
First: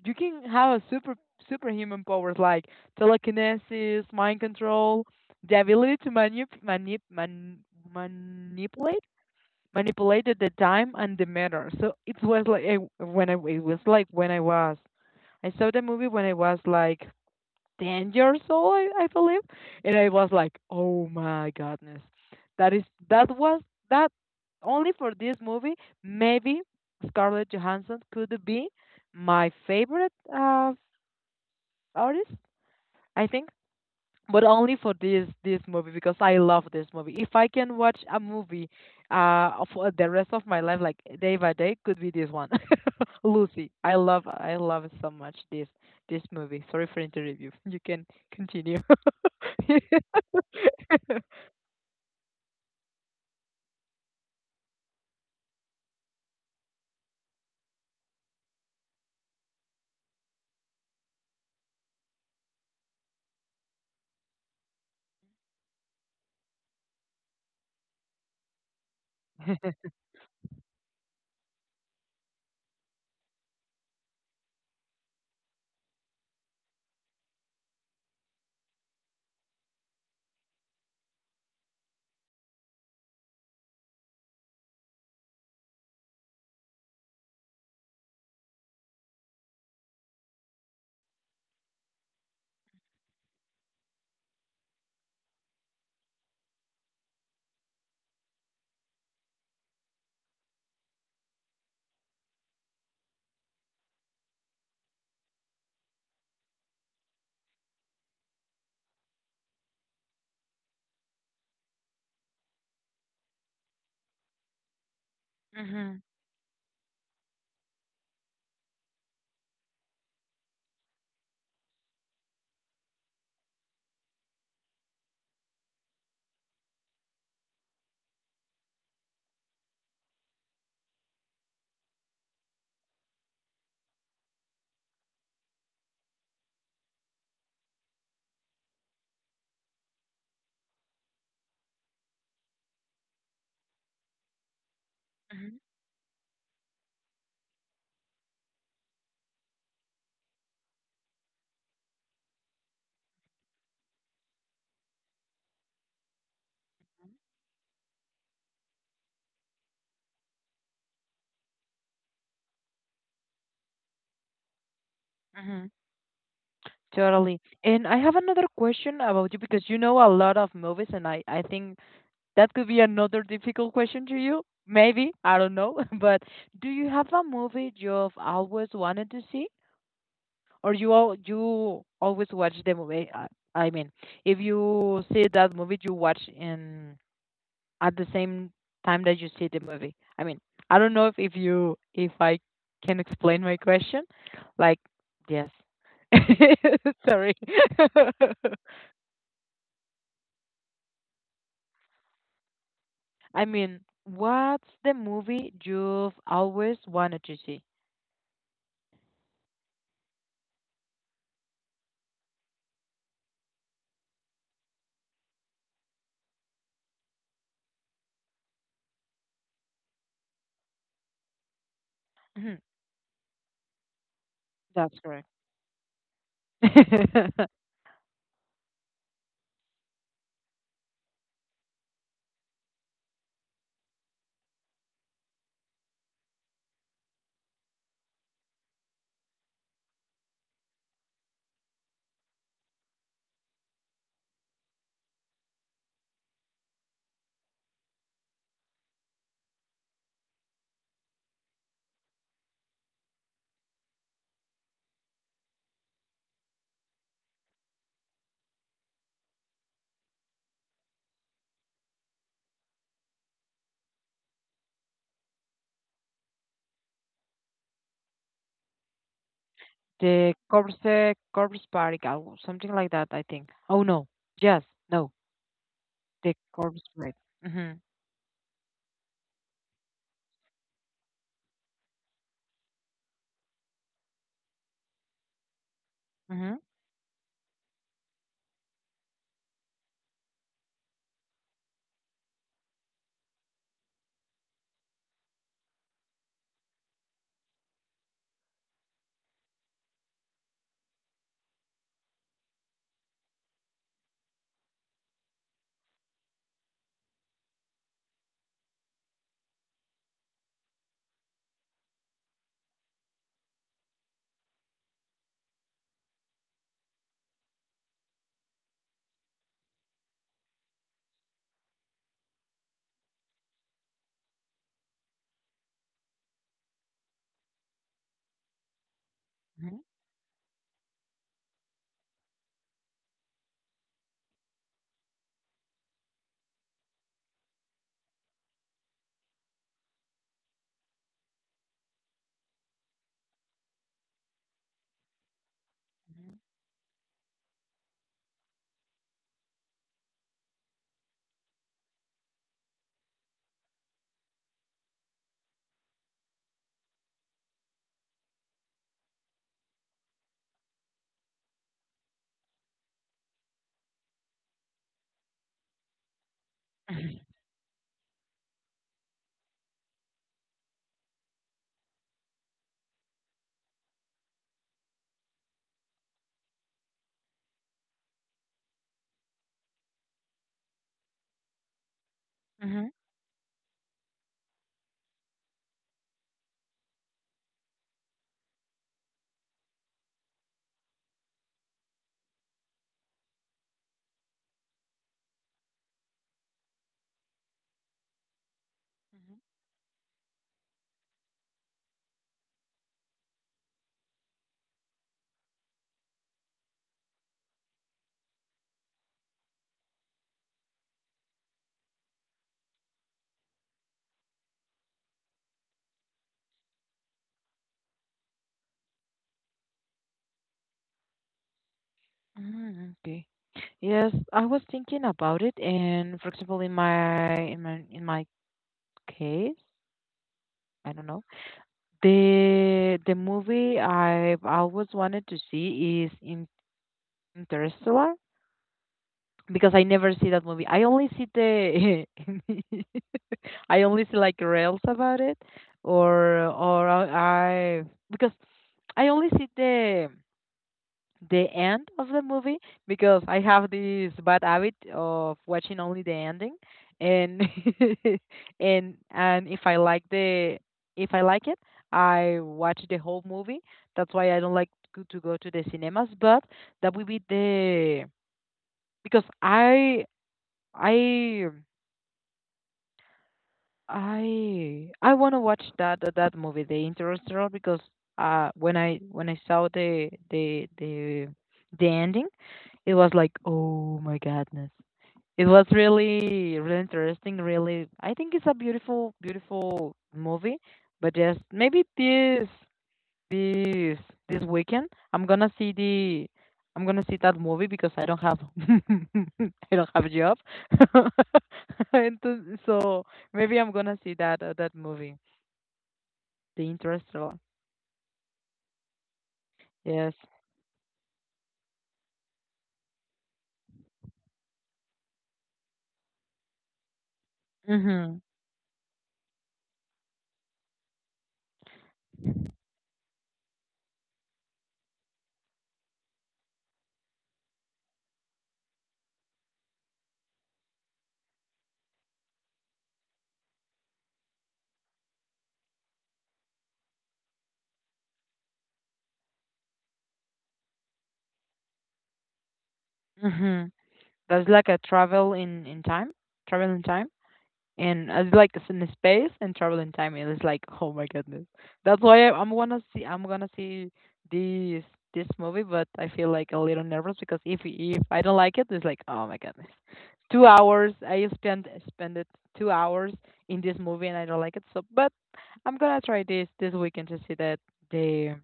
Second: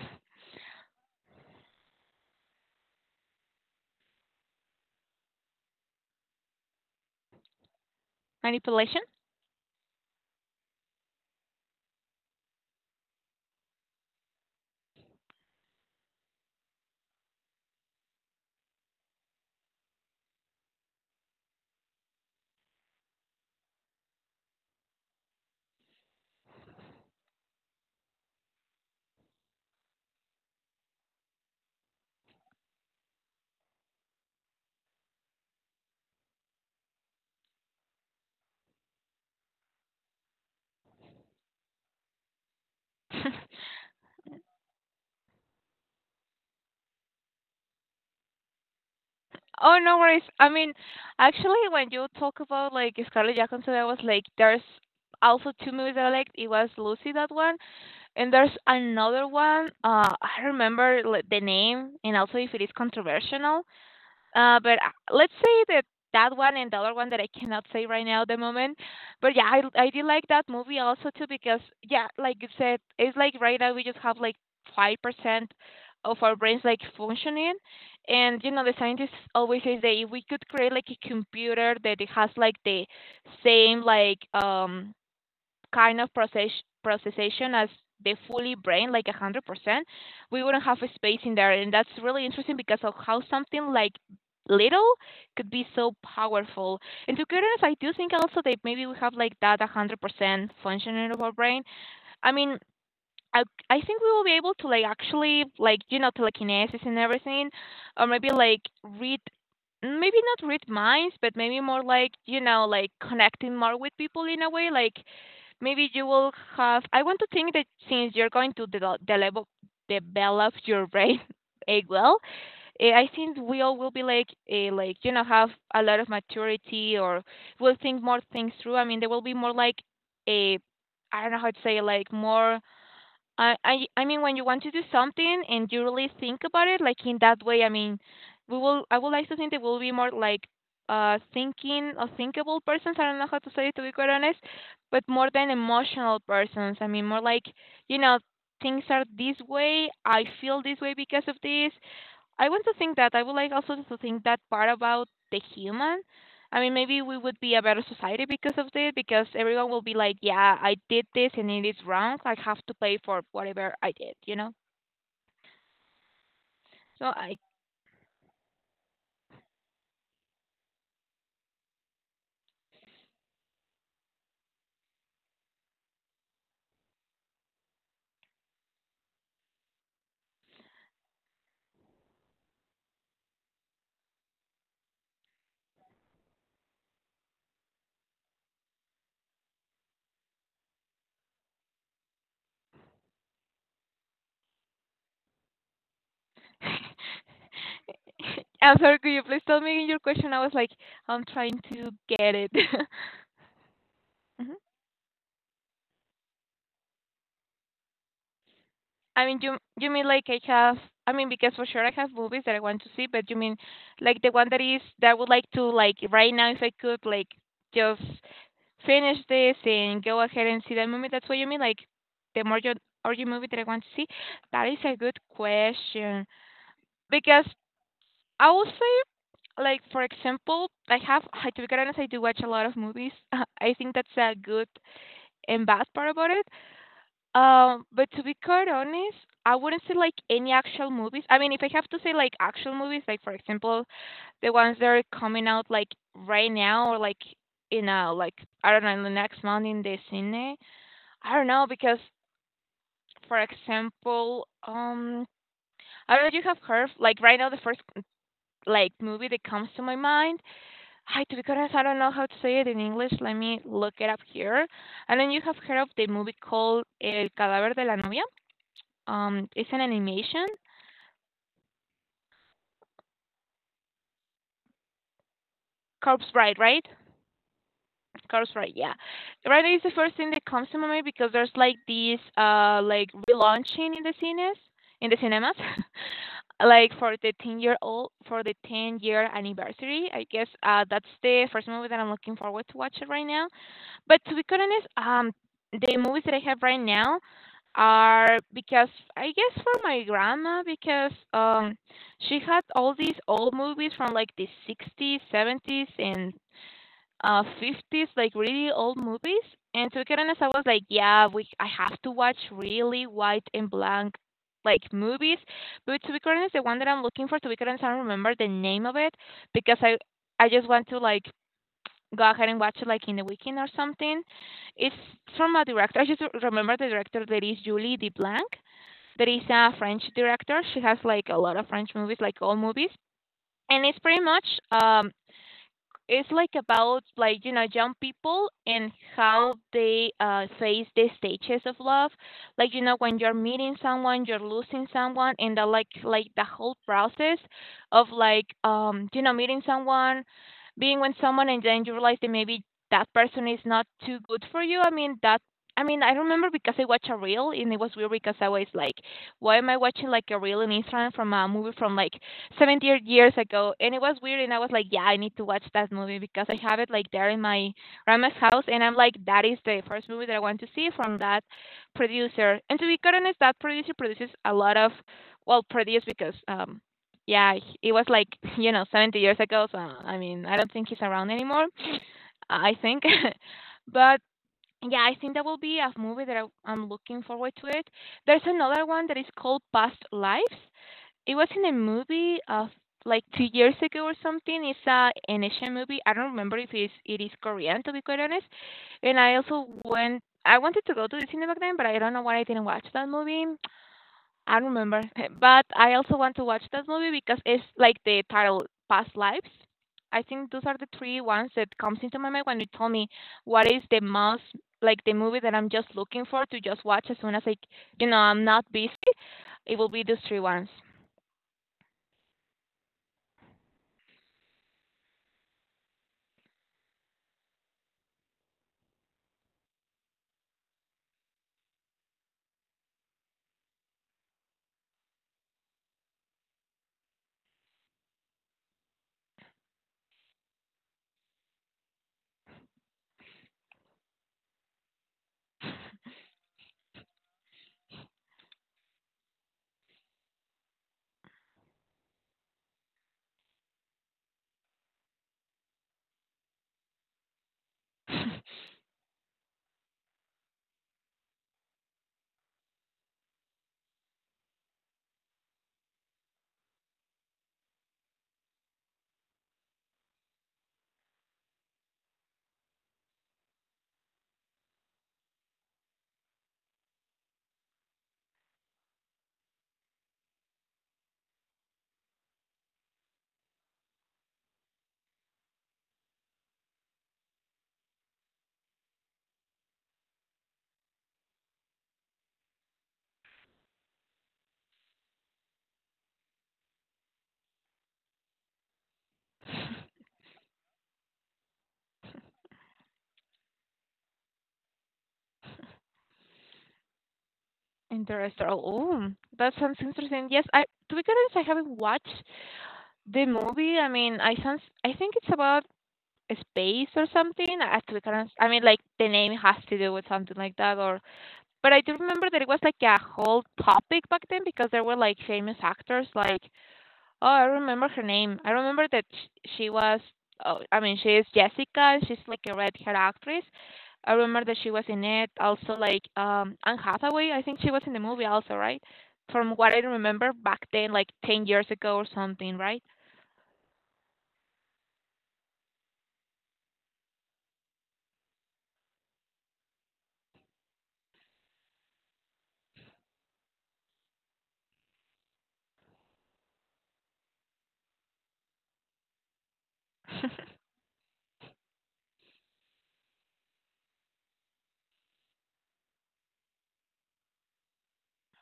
you can have a superhuman powers like telekinesis, mind control, the ability to manip manip man manipulate
manipulation.
manipulated the time and the matter. So it was like I, when I it was like when I was I saw the movie when I was like 10 years old, I believe, and I was like, oh my goodness, that is that was that only for this movie. Maybe Scarlett Johansson could be my favorite artist. I think, but only for this movie because I love this movie. If I can watch a movie for the rest of my life, like day by day, could be this one, Lucy. I love so much this movie. Sorry for interrupting you. You can continue.
Oh, no worries. I mean, actually, when you talk about like Scarlett Johansson, I was like, there's also two movies that I liked. It was Lucy, that one. And there's another one. I remember the name, and also if it is controversial. But let's say that that one and the other one that I cannot say right now at the moment. But yeah, I did like that movie also too because yeah, like you said, it's like right now we just have like 5% of our brains like functioning, and you know the scientists always say that if we could create like a computer that it has like the same like kind of process processation as the fully brain, like 100%, we wouldn't have a space in there. And that's really interesting because of how something like little could be so powerful. And to be honest, I do think also that maybe we have like that 100% functioning of our brain. I mean, I, I think we will be able to like actually like, you know, telekinesis and everything, or maybe like read, maybe not read minds, but maybe more like, you know, like connecting more with people in a way. Like maybe
Mhm,
you will have. I want to think that since you're going to develop your brain. eh, well I think we all will be like like you know have a lot of maturity or will think more things through. I mean there will be more like a, I don't know how to say, like more. I mean when you want to do something and you really think about it, like in that way, I mean, we will. I would like to think that we'll be more like thinking or thinkable persons. I don't know how to say it to be quite honest, but more than
mhm,
emotional persons. I mean more like, you know, things are this way, I feel this way because of this. I want to think that. I would like also to think that part about the human. I mean, maybe we would be a better society because of this, because everyone will be like, yeah, I did this and it is wrong. I have to pay for whatever I did, you know?
mhm.
So I.
Totally. And I have another question about you because you know a lot of movies, and I think that could be another difficult question to you. Maybe, I don't know. But do you have a movie you've always wanted to see? Or you always watch the movie? I mean, if you see that movie, you watch in at the same time that you see the movie. I mean, I don't know if you, if I can explain my question. Like, yes. Sorry.
I'm sorry, could you please tell me your question? I was like, I'm trying to get it.
I mean,
Mhm.
what's the movie you've always wanted to see?
I mean, you mean like I have? I mean, because for sure I have movies that I want to see, but you mean like the one that is that I would like to like right now if I could like just finish this and go ahead and see that movie. That's what you mean. Like the
Mhm.
more your or movie that I want to see. That is a
That's
good
correct.
question because I will say, like for example, I have, to be quite honest, I do watch a lot of movies. I think that's a good and bad part about it. But to be quite honest, I wouldn't say like any actual movies. I mean, if I have to say like actual movies, like for example, the ones that are coming out like right now or like you know like I don't know, in the next month in the cine. I don't know because, for example, I don't know if you have heard like right now the first like movie that comes to my mind. I, to be honest, I don't know how to say it in English. Let me look it up here. And then you have heard of the movie called El Cadáver de la Novia. It's an
The
animation.
Corse Corpse Party, something like that, I think. Oh no. Yes. No. The
Corpse Bride, right?
Corpse Party. Mhm.
Cars, right? Yeah, right. It's the first thing that comes to my mind because there's like these like relaunching in the cinemas,
Mhm.
like for the 10 year old for the 10 year anniversary. I guess that's the first movie that I'm looking forward to watch right now. But to be quite honest, the movies that I have right now are because I guess for my grandma, because she had all these old movies from like the 60s, 70s and 50s, like really old movies. And to be honest, I was like yeah we I have to watch really white and blank like movies. But to be honest, the one that I'm looking for, to be honest, I don't remember the name of it because I just want to like go ahead and watch it like in the weekend or something. It's from a director. I just remember the director, that is Julie Deblanc, that is a
Mhm.
French director. She has like a lot of French movies, like all movies. And it's pretty much, um it's like about, like, you know, young people and how they face the stages of love, like, you know, when you're meeting someone, you're losing someone, and the like, the whole process of, like, you know, meeting someone, being with someone, and then you realize that maybe that person is not too good for you. I mean, I remember because I watched a reel and it was weird because I was like, why am I watching like a reel in Instagram from a movie from like 70 years ago? And it was weird and I was like, yeah, I need to watch that movie because I have it like
Mhm.
there in my grandma's house. And I'm like, that is the first movie that I want to see from that producer. And to be quite honest, that producer produces a lot of, well, produce, because yeah, it was like you know, 70 years ago, so I mean, I don't think he's around anymore. I
Mhm.
think but yeah, I think that will be a movie that I'm looking forward to. It there's another one that is called Past Lives. It was in a movie of like 2 years ago or something. It's a an Asian movie. I don't remember if it is Korean, to be quite honest. And I
Mhm.
also went. I wanted to go to the cinema back then, but I don't know why I didn't watch that movie. I don't remember. But I also want to watch that movie because it's like the title, Past Lives. I think those are the three ones that comes into my mind when you tell me what is the most, like, the movie that I'm just looking for to just watch as soon as, like, you know, I'm not busy. It will be those three ones.
Mhm. Okay. Yes, I was thinking about it, and for example, in my case, I don't know. The movie I've always wanted to see is in Interstellar, because I never see that movie. I only see the I only see like reels about it, or I because I only see the end of the movie because I have this bad habit of watching only the ending. And and if I like the if I like it, I watch the whole movie. That's why I don't like to go to the cinemas, but that will be the, because I I I want to watch that movie, The Interstellar, because when I saw the ending, it was like oh my goodness, it was really interesting. Really, I think it's a beautiful movie, but just maybe this this weekend I'm gonna see the, I'm gonna see that movie because I don't have I don't have a job. And so maybe I'm gonna see that movie, The Interstellar.
Interstellar. Oh, that sounds
Yes.
interesting. Yes, I, to be honest, I haven't watched the movie. I mean, I sounds, I think it's about space or something. I to be
Mhm.
honest, I mean, like the name has to do with something like that. Or, but I do remember that it was like a whole topic back then because there were like famous actors like, oh, I remember her name. I remember that sh she was, oh, I mean, she is Jessica. She's like a red hair actress. I remember that she was in it. Also, like, Anne Hathaway. I think she was in the movie also, right? From what I remember back then, like 10 years ago or something, right?
Mhm. That's like a travel in time, travel in time. And I like, it's in space and travel in time. It is like, oh my goodness. That's why I'm gonna see. I'm gonna see this this movie, but I feel like a little nervous because if I don't like it, it's like, oh my goodness, 2 hours. I spent spend it 2 hours in this movie and I don't like it. So, but I'm gonna try this weekend to see that the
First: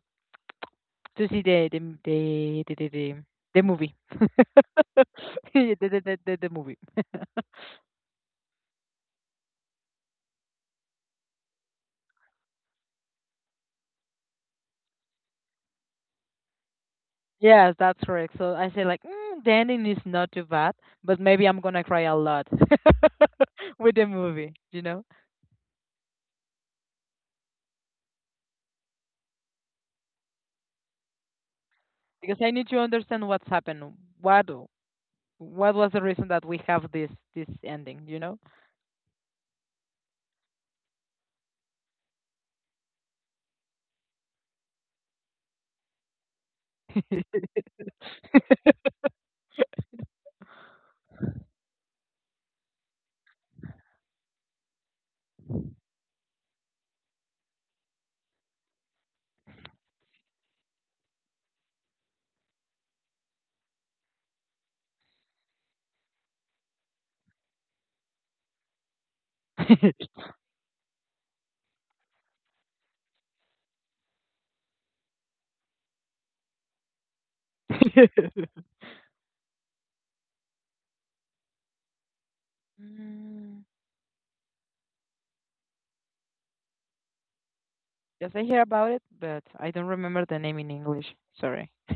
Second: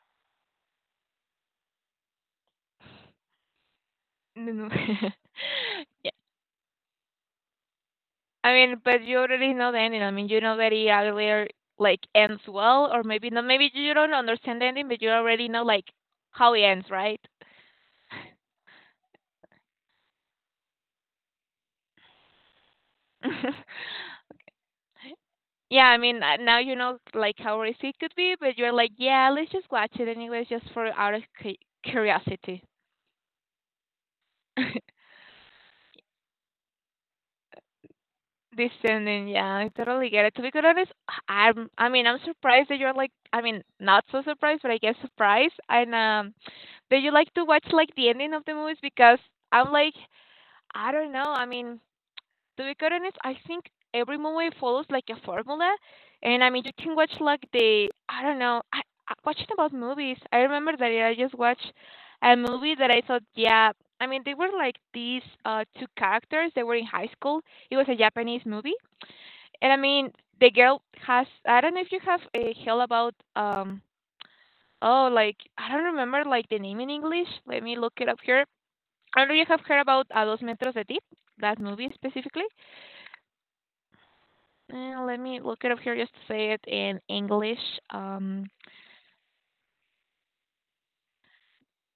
to see the movie.
No, no.
the, the,
Yeah.
the, the, the movie.
I mean, but you already know the ending. I mean, you know that it either like ends well, or maybe not. Maybe you don't understand the ending, but you already know like how it ends, right?
Yes, that's correct. So I say like, mm, the ending is not too bad, but maybe I'm gonna cry a lot with the movie, you know,
Yeah, I mean, now you know like how risky it could be, but you're like, yeah, let's just watch it anyways, just for out of
because I
curiosity.
need to understand what's happened. What what was the reason that we have this ending, you know?
Descending, yeah, I totally get it. To be quite honest, I mean, I'm surprised that you're like, I mean, not so surprised, but I guess surprised, and that you like to watch like the ending of the movies because I'm like, I don't know, I mean. To be quite honest, I think every movie follows like a formula, and I mean you can watch like the, I don't know. I watching about movies. I remember that I just watched a movie that I thought, yeah. I mean, they were like these two characters. They were in high school. It was a Japanese movie, and I mean, the girl has. I don't know if you have a hell about oh, like I don't remember like the name in English. Let me look it up here. I don't know if you have heard about A Dos Metros de Ti, that movie specifically.
Mm,
Let me look it up here just to say it in English.
yes, I
Um,
hear about it, but I don't remember the name in English. Sorry.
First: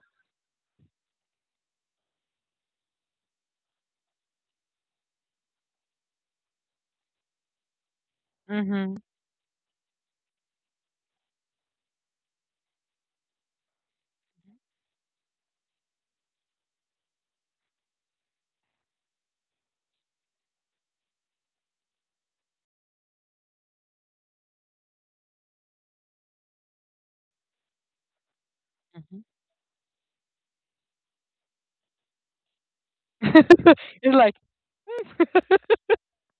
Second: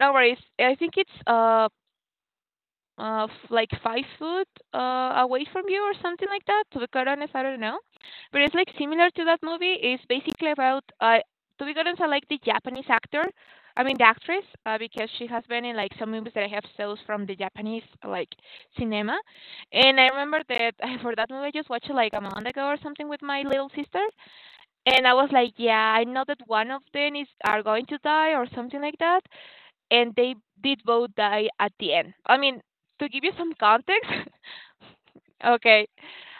no worries. I think it's like 5 foot away from you or something like that. To be quite honest, I don't know, but it's like
Mm-hmm.
similar to that movie. It's basically about, to be quite honest, I like the Japanese actor. I mean the actress, because she has been in like some movies that I have shows from the Japanese like cinema, and I remember that for that movie I just watched it like a month ago or something with my little sister. And I was like, "Yeah, I know that one of them is are going to die or something like that."
Hmm.
And they did both die at the end. I mean, to give you some context.
It's like.
Okay.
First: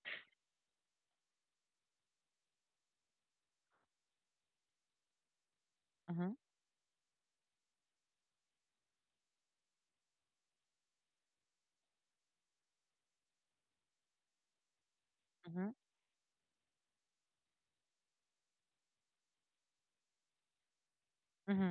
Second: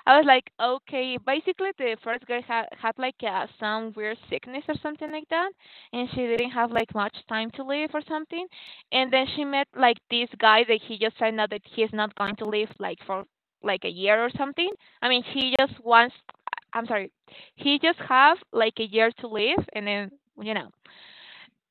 I was like, okay. Basically, the first girl had like some weird sickness or something like that, and she
Mm-hmm.
didn't have like much time to live or something. And then she met like this guy that he just said now that he's not going to live like for like a year or something. I mean, he
Mm-hmm.
just wants. I'm sorry. He just have like a year to live, and then you know.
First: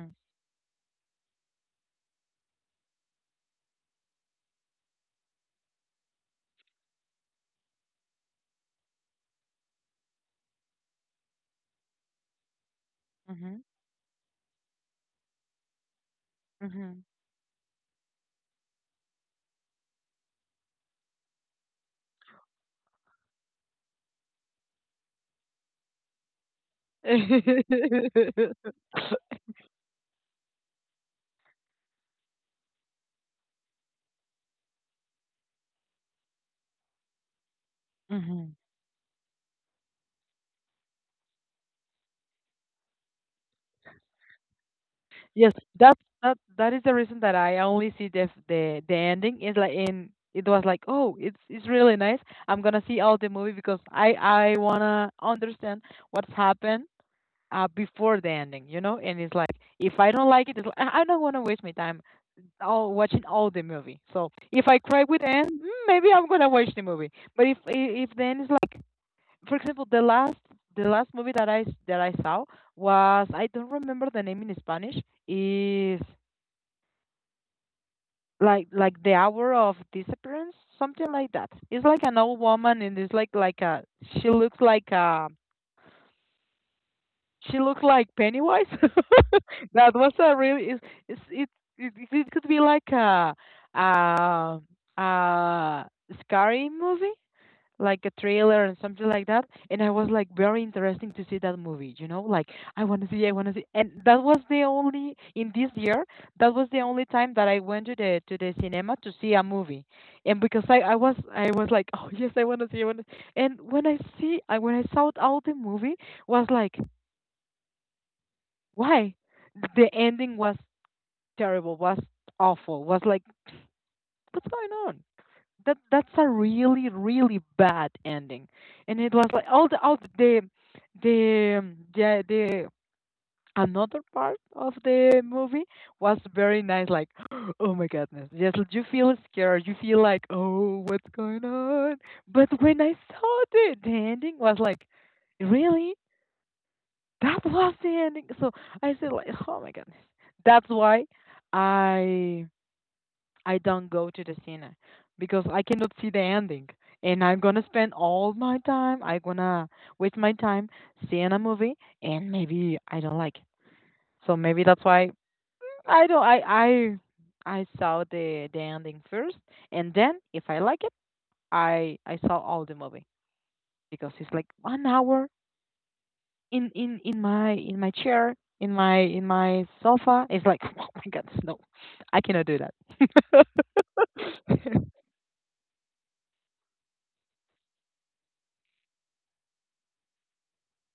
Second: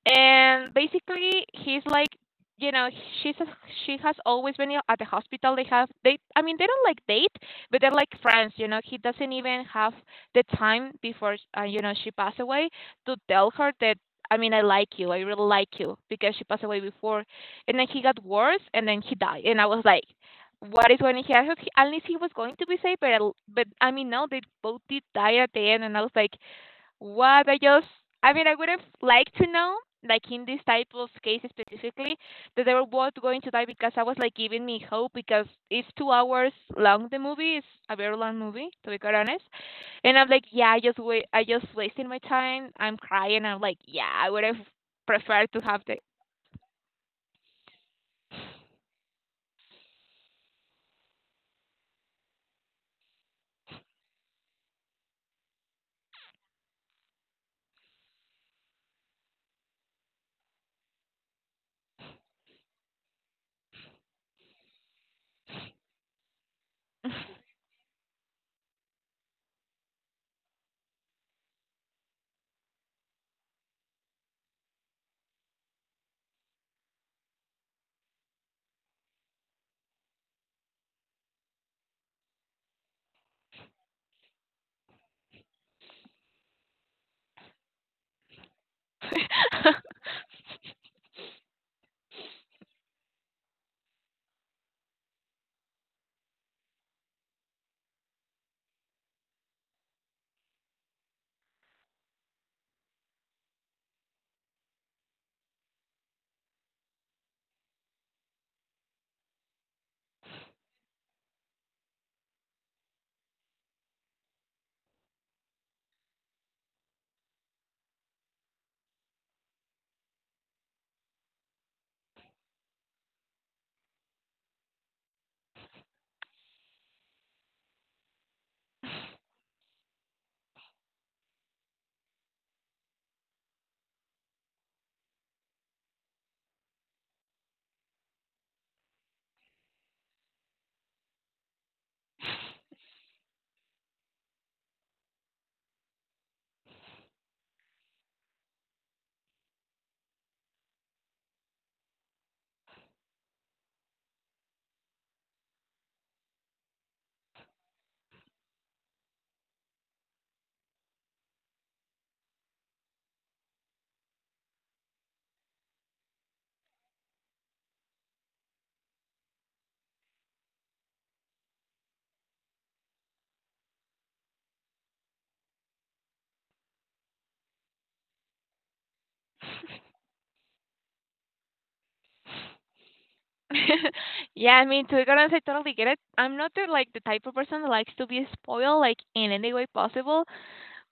And basically, he's like, you know, she's a, she has always been at the hospital. I mean, they don't like date, but they're like friends. You know, he doesn't even have the time before, you know, she passed away to tell
Mm-hmm.
her that. I mean, I like you. I really like you, because she passed away
Mm-hmm.
before, and then he got worse, and then he died. And I was like, "What is going to happen? I he, at least he was going to be safe, but but I mean, no, they both did die at the end." And I was like, what I just, I mean, I would have liked to know, like in this type of case specifically, that they were both going to die because I was like giving me hope, because it's 2 hours long. The movie is a very long
Hmm.
movie, to be quite honest. And I'm like, yeah, I just wait, I just wasting my time. I'm crying. I'm like, yeah, I would have preferred
Yes,
to have
that
the.
that is the reason that I only see the f- the ending. Is like in it was like oh it's really nice, I'm gonna see all the movie because I wanna understand what's happened before the ending, you know. And it's like if I don't like it, it's like, I don't wanna waste my time all watching all the movie. So if I cry with the end, mm, maybe I'm gonna watch the movie, but if the end is like, for example, the last movie that I saw was, I don't remember the name in Spanish. Is like the hour of disappearance, something like that. It's like an old woman, and it's like a, she looks like a, she looks like Pennywise. That was a really, it's it, it it could be like a a scary movie, like a trailer and something like that. And I was like, very interesting to see that movie, you know, like I want to see. And that was the only, in this year that was the only time that I went to the cinema to see a movie. And because I was like oh yes, I want to. And when I see I when I saw out the movie, was like, why, the ending was terrible, was awful, was like, what's going on? That, that's a really bad ending. And it was like all the the um, the, yeah, the another part of the movie was very nice, like oh my goodness, yes, you feel scared, you feel like oh what's going on. But when I saw the ending, was like, really, that was the ending. So I said like, oh my goodness, that's why I I don't go to the cinema because I cannot see the ending. And I'm gonna spend all my time, I'm gonna waste my time seeing a movie and maybe I don't like it. So maybe that's why I don't I saw the ending first, and then if I like it, I saw all the movie. Because it's like one hour in my chair, in my sofa. It's like oh my god, no. I cannot do
Yeah, I
that.
mean, to be honest, I totally get it. I'm not the, like the type of person that likes to be spoiled like in any way possible.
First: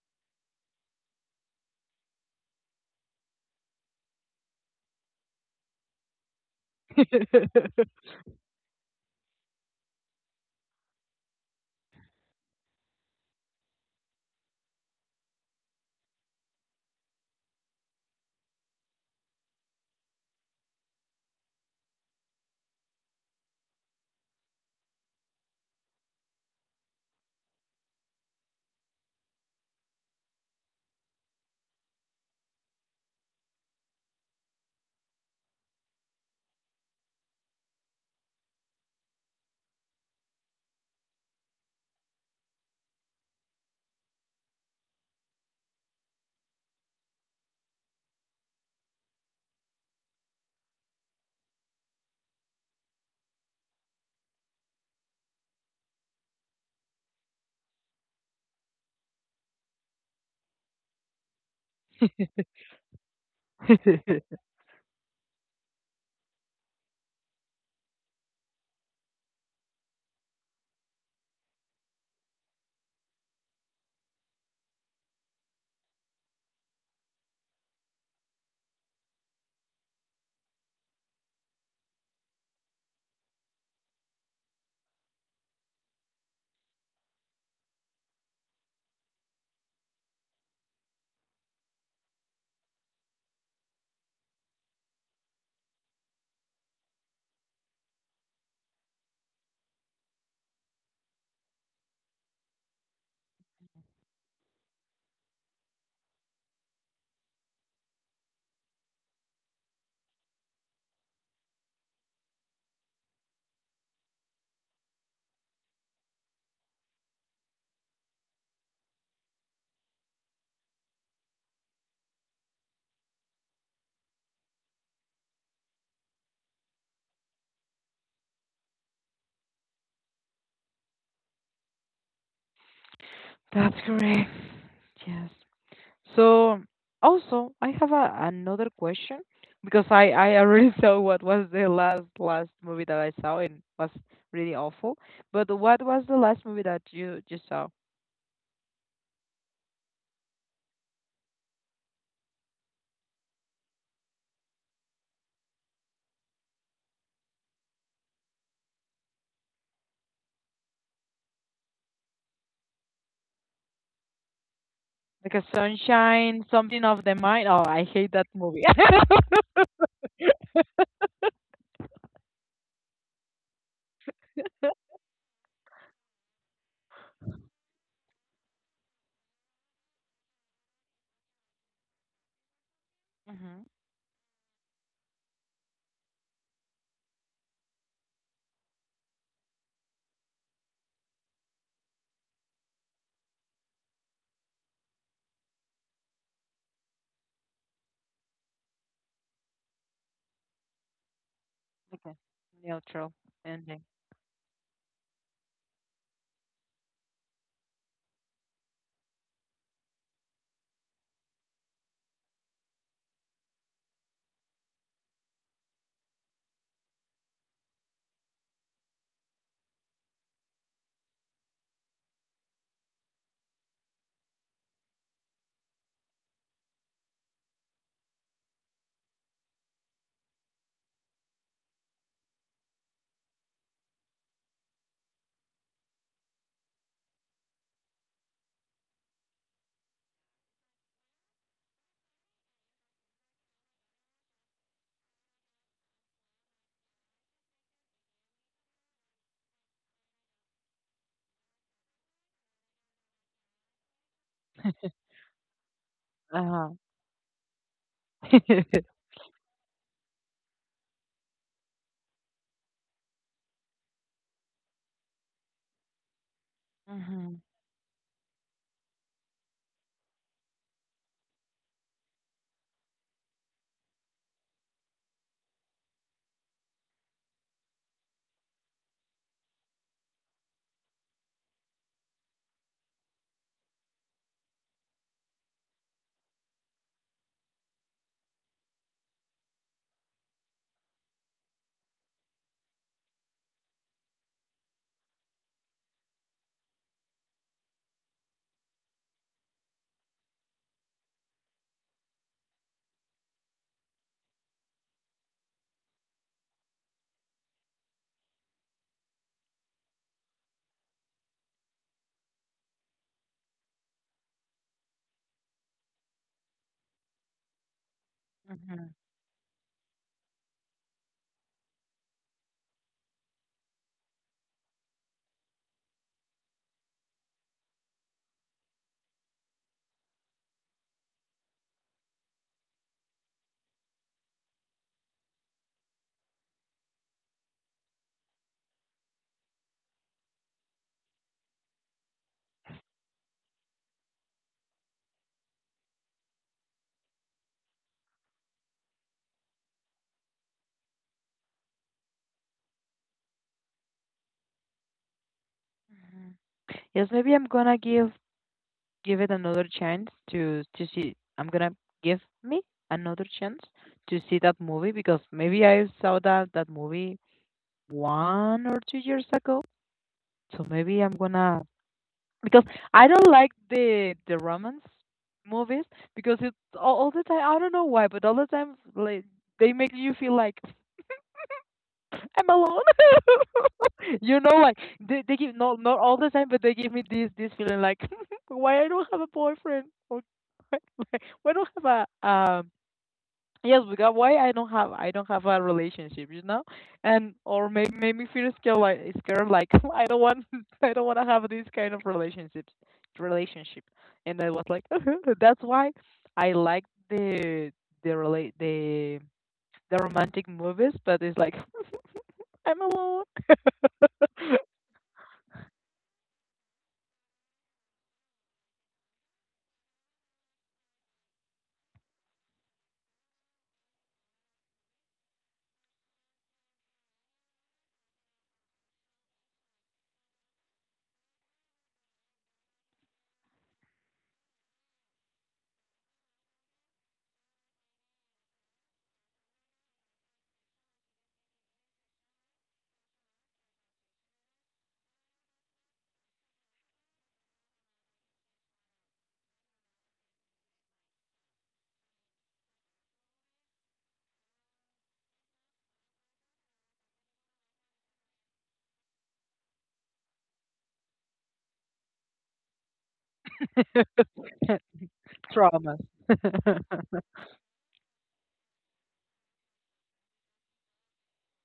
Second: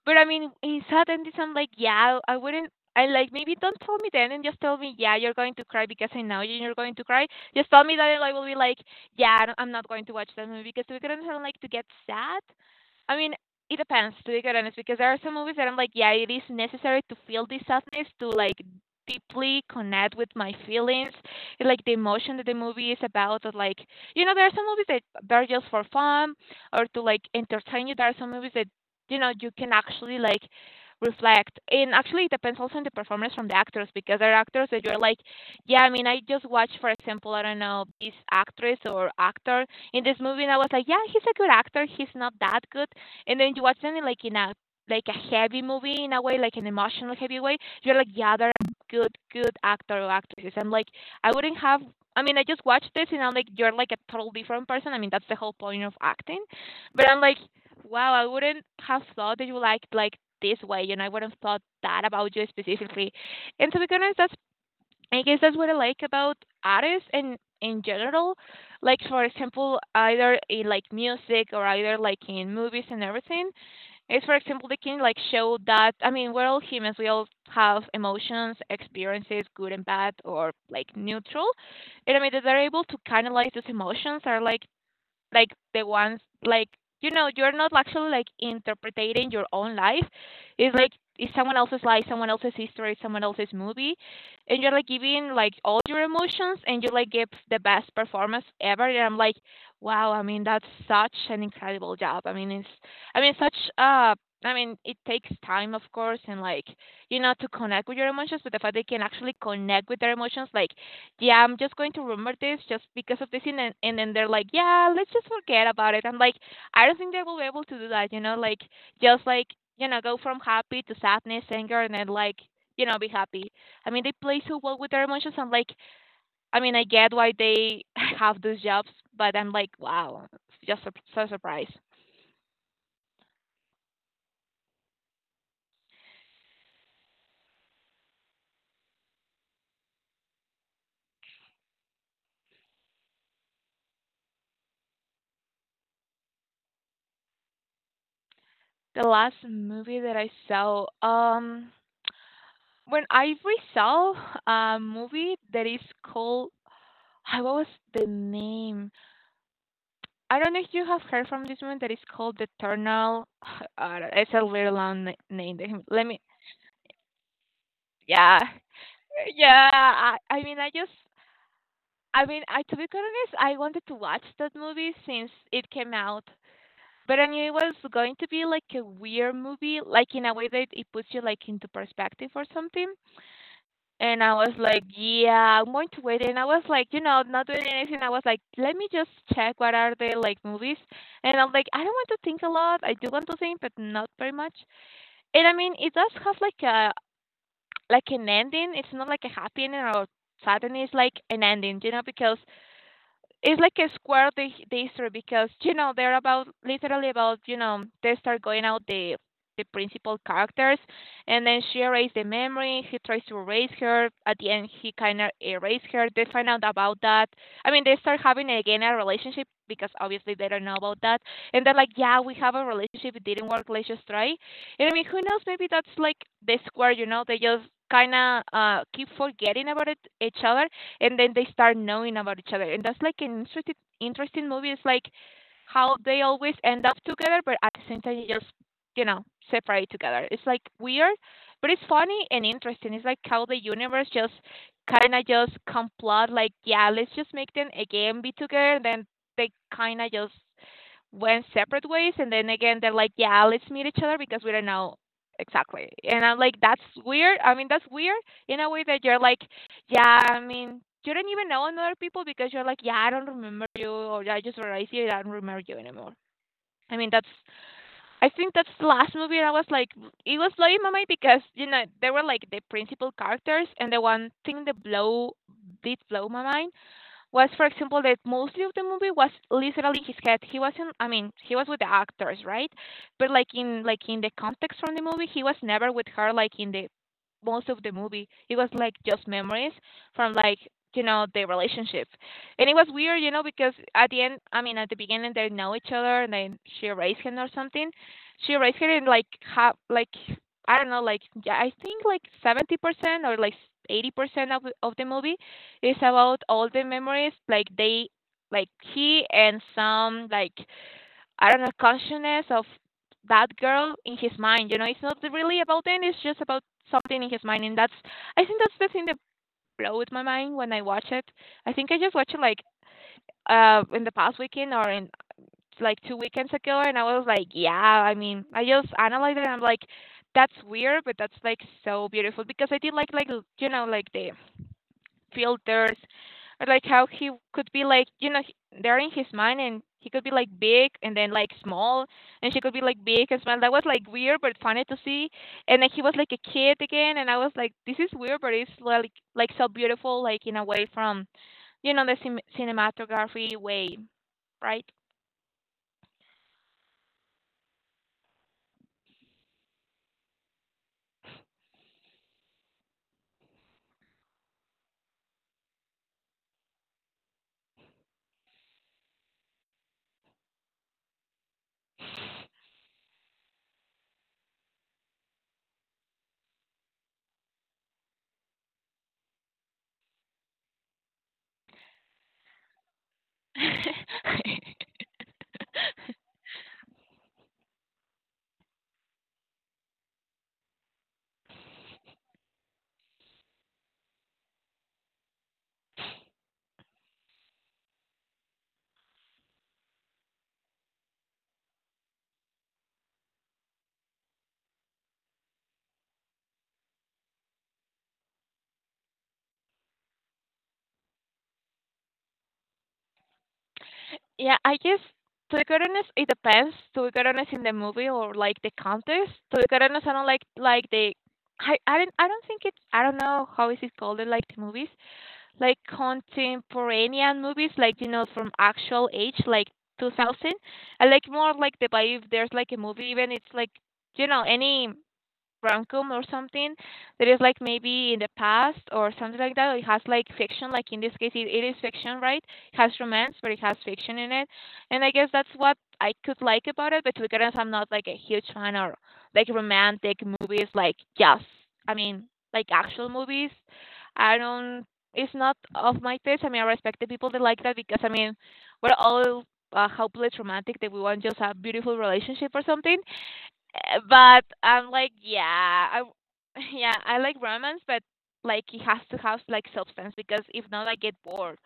But I mean, in sadness, I'm like, yeah, I wouldn't. I like, maybe don't tell me then, and just tell me, yeah, you're going to cry, because I know you're going to cry. Just tell me that, and I will be like, yeah, I'm not going to watch that movie because we couldn't have like to get sad. I mean, it depends, to be quite honest, because there are some movies that I'm like, yeah, it is necessary to feel this sadness to like deeply connect with my feelings, and, like the emotion that the movie is about. Or like, you know, there are some movies that are just for fun or to like entertain you. There are some movies that, you know, you can actually like reflect, and actually it depends also on the performance from the actors, because there are actors that you're like, yeah, I mean, I just watched, for example, I don't know this actress or actor in this movie, and I was like, yeah, he's a good actor, he's not that good. And then you watch them in, like in a, like a heavy movie in a way, like an emotional heavy way, you're like, yeah, they're good actor or actresses. I'm like, I wouldn't have, I mean, I just watched this and I'm like, you're like a total different person. I mean, that's the whole point of acting, but I'm like, wow, I wouldn't have thought that you liked like this way, you know, I wouldn't have thought that about you specifically. And to be honest, that's, I guess that's what I like about artists and in general. Like for example, either in like music or either like in movies and everything. Is for example they can like show that, I mean, we're all humans, we all have emotions, experiences, good and bad or like neutral. And I mean that they're able to canalize those emotions are like the ones like you're not actually like interpreting your own life. It's like it's someone else's life, someone else's history, someone else's movie. And you're like giving like all your emotions and you like give the best performance ever, and I'm like wow, I mean that's such an incredible job. I mean it's, I mean such I mean it takes time of course and like to connect with your emotions, but the fact they can actually connect with their emotions like, yeah, I'm just going to remember this just because of this. And then they're like, yeah, let's just forget about it. I'm like, I don't think they will be able to do that, you know, like just like, go from happy to sadness, anger, and then like, be happy. I mean, they play so well with their emotions. I'm like, I mean, I get why they have those jobs, but I'm like, wow, it's just so surprised.
That's correct. Yes. So also I have a, another question because I already saw what was the last movie that I saw and was really awful. But what was the last movie that you saw?
The last movie that I saw, when I re saw a movie that is called, ah, what was the name? I don't know if you have heard from this movie that is called The Eternal. It's a very long
Like a
name. Let me.
sunshine, something of the mind. Oh, I hate that
Yeah,
movie.
yeah. I mean, I just. I mean, I to be quite honest, I wanted to watch that movie since it came out, but I knew it was going to be like a weird movie, like in a way that it puts you like into perspective or something.
Hmm.
And I was like, "Yeah, I'm going to wait." And I was like, you know, not doing anything. I was like, "Let me just check what are the like movies." And I'm like, "I don't want to think a lot. I do want to think, but not very much." And I mean, it does have like a like an ending. It's not like a happy ending or sad ending. It's like an ending, you know,
Okay.
because
Neutral
it's like
ending.
a square they serve because you know they're about, literally about, you know, they start going out, the principal characters, and then she erased the memory. He tries to erase her. At the end he kind of erased her. They find out about that. I mean, they start having again a relationship because obviously they don't know about that. And they're like, yeah, we have a relationship, it didn't work, let's just try. And I mean, who knows, maybe that's like the square, you know, they just kind of keep forgetting about it, each other, and then they start knowing about each other. And that's like an interesting movie. It's like how they always end up together, but at the same time they just, you know, separate together. It's like weird, but it's funny and interesting. It's like how the universe just kind of just complot, like, yeah, let's just make them again be together, and then they kind of just went separate ways. And then again they're like, yeah, let's meet each other because we don't know exactly. And I'm like,
Uh
that's weird, I mean, that's weird,
huh.
in a way that you're like, yeah, I mean, you don't even know another people because you're like, yeah, I don't remember you, or I just realized you, I don't remember you anymore. I mean that's,
Hmm.
I think that's the last movie. And I was like, it was blowing my mind because you know they were like the principal characters. And the one thing that blow did blow my mind was, for example, that mostly of the movie was literally his head. He wasn't, I mean, he was with the actors, right? But like in, like in the context from the movie, he was never with her. Like in the most of the movie, it was like just memories from like, you know, the relationship. And it was weird, you know, because at the end, I mean, at the beginning they know each other, and then she raised him or something. She raised him, and like have like, I don't know, like yeah, I think like 70% or like 80% of the movie it's about all the memories, like they, like he and some like, I don't know, consciousness of that girl in his mind. You know, it's not really about them. It's just about something in his mind. And that's, I think that's the
Hmm.
thing that blows my mind when I watch it. I think I just watched it like in the past weekend, or in like two weekends ago, and I was like, yeah. I mean, I just analyzed it, and I'm like, that's weird, but that's like so beautiful because I did like you know like the filters, or like how he could be like, you know, they're in his mind and he could be like big and then like small, and she could be like big and small. That was like weird but funny to see. And then he was like a kid again, and I was like this is weird, but it's like so beautiful, like in a way from, you know, the cinematography way, right?
Yes, maybe I'm gonna give, give it another chance, to see. I'm gonna give me another chance to see that movie because maybe I saw that movie 1 or 2 years ago. So maybe I'm gonna, because I don't like the romance movies, because it's all the time, I don't know why, but all the time like, they make you feel like I'm alone. You know, like, they give, not not all the time, but they give me this feeling like why I don't have a boyfriend, or why don't have a, um, yes, because why I don't have, I don't have a relationship, you know. And or maybe make me feel scared, like scared like I don't want, I don't want to have this kind of relationship. And I was like that's why I like the the relate the romantic movies, but it's like I'm alone.
Yeah, I guess, to be quite honest, it depends, to be quite honest, in the movie or, like, the context. To be quite honest, I don't like, the I don't, I don't think it's, I don't know how is it called in, like, the movies, like, contemporanean movies, like, you know, from actual age, like, 2000. I like more, like, the vibe, there's, like, a movie, even it's, like, you know, any Frankum or something that is like maybe in the past or something like that. It has like fiction, like in this case, it is fiction, right? It has romance, but it has fiction in it. And I guess that's what I could like about it. But to be honest, I'm not like a huge fan of like romantic movies, like, yes, I mean, like actual movies. I don't, it's not of my taste. I mean, I respect the people that like that because, I mean, we're all. Hopeless romantic that we want just a beautiful relationship or something. But I'm like, yeah,
Trauma.
yeah, I like romance, but like it has to have like substance because if not, I get bored.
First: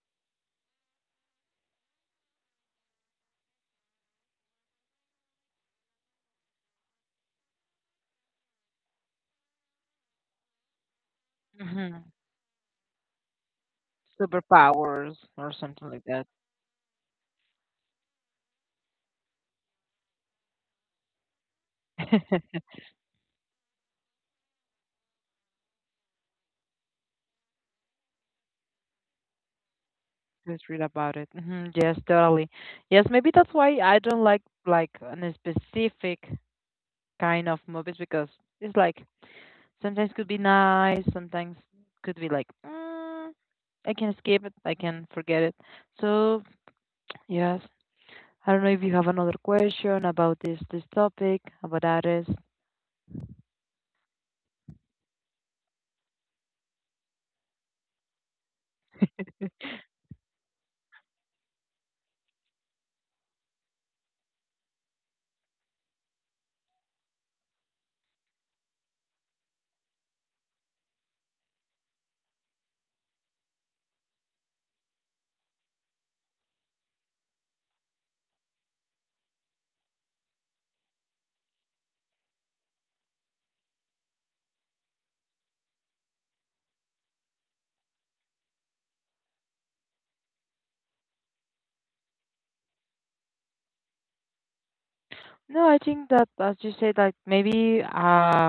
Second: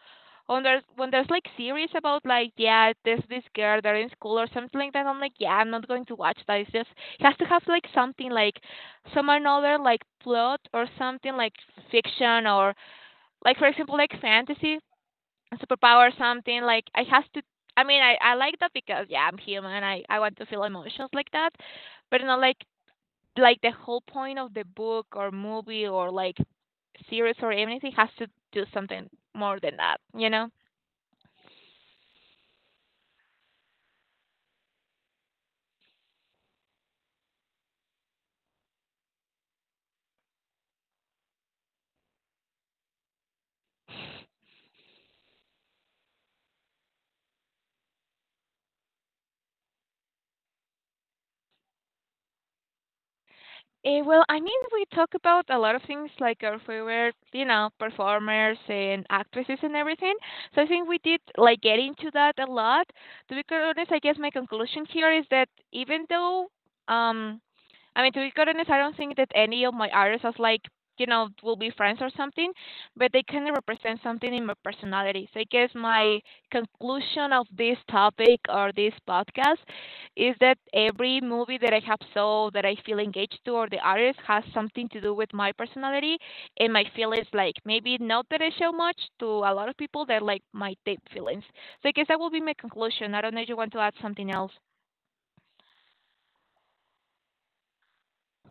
When there's like series about like, yeah, there's this girl, they're in school or something like that. I'm like, yeah, I'm not going to watch that. It's just it has to have like something, like some another like plot or something like
Hmm.
fiction, or like for example like fantasy
Superpowers or something like
superpower,
that.
something like I has to. I mean, I like that because yeah, I'm human. I want to feel emotions like that, but not like, like the whole point of the book or movie or like series or anything has to do something more than that, you know?
Let's read about it. Hmm. Yes, totally. Yes, maybe that's why I don't like a specific kind of movies, because it's like, sometimes could be nice, sometimes could be like, mm, I can skip it, I can forget it. So yes, I don't know if you have another question about this topic about artists.
Well, I mean, we talk about a lot of things like our favorite, you know, performers and actresses and everything. So I think we did like get into that a lot. To be quite honest, I guess my conclusion here is that even though, um, I mean, to be quite honest, I don't think that any of my artists was like, you know, will be friends or something, but they kind of represent something in my personality. So I guess my conclusion of this topic or this podcast is that every movie that I have saw that I feel engaged to, or the artist has something to do with my personality and my feelings, like maybe not that I show much to a lot of people that like my deep feelings. So I guess that will be my conclusion. I don't know if you want to add something else.
No, I think that as you say, like maybe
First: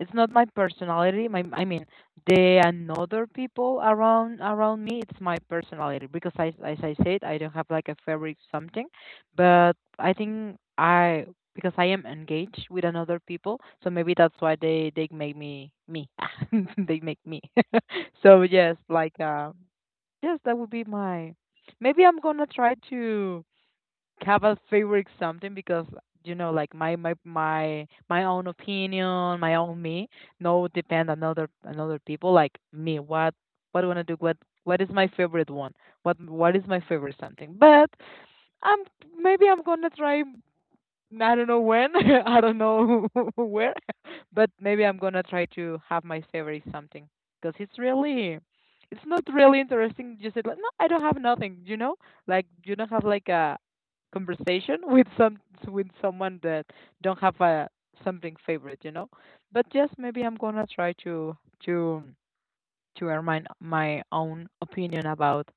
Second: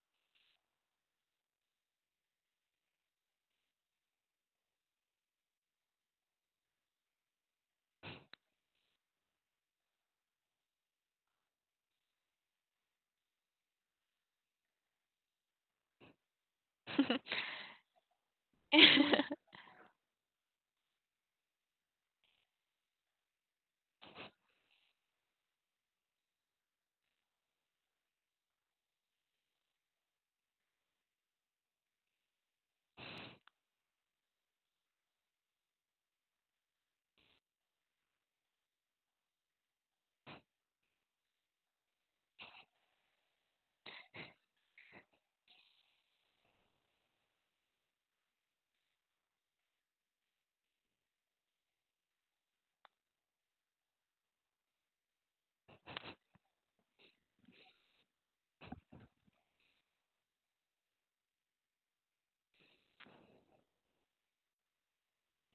it's not my personality. My, I mean, the another people around me, it's my personality. Because I, as I said, I don't have like a favorite something, but I think I, because I am engaged with another people, so maybe that's why they make me me. They make me. So yes, like yes, that would be my. Maybe I'm gonna try to have a favorite something, because you know like my own opinion, my own me, no depend on other on people, like me, what I want to do, what is my favorite one, what is my favorite something. But I'm maybe I'm gonna try, I don't know when, I don't know where, but maybe I'm gonna try to have my favorite something. Because it's really, it's not really interesting. Just like no, I don't have nothing, you know, like you don't have like a conversation with some with someone that don't have a something favorite, you know. But yes, maybe I'm gonna try to to earn my my own opinion about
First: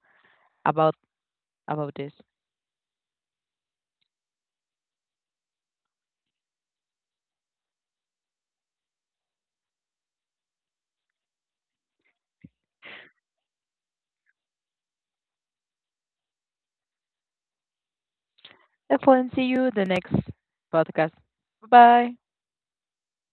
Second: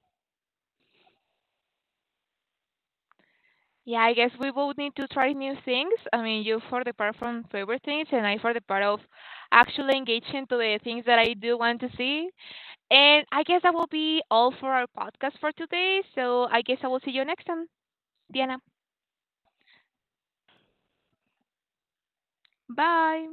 about about this.
Yeah, I guess we both need to try new things. I mean, you for the part from favorite things and I for the part of actually engaging to the things that I do want to see. And I guess that will be all for our podcast for today. So I guess I will see you next time, Diana.
Excellent. See you the next podcast. Bye bye.
Bye.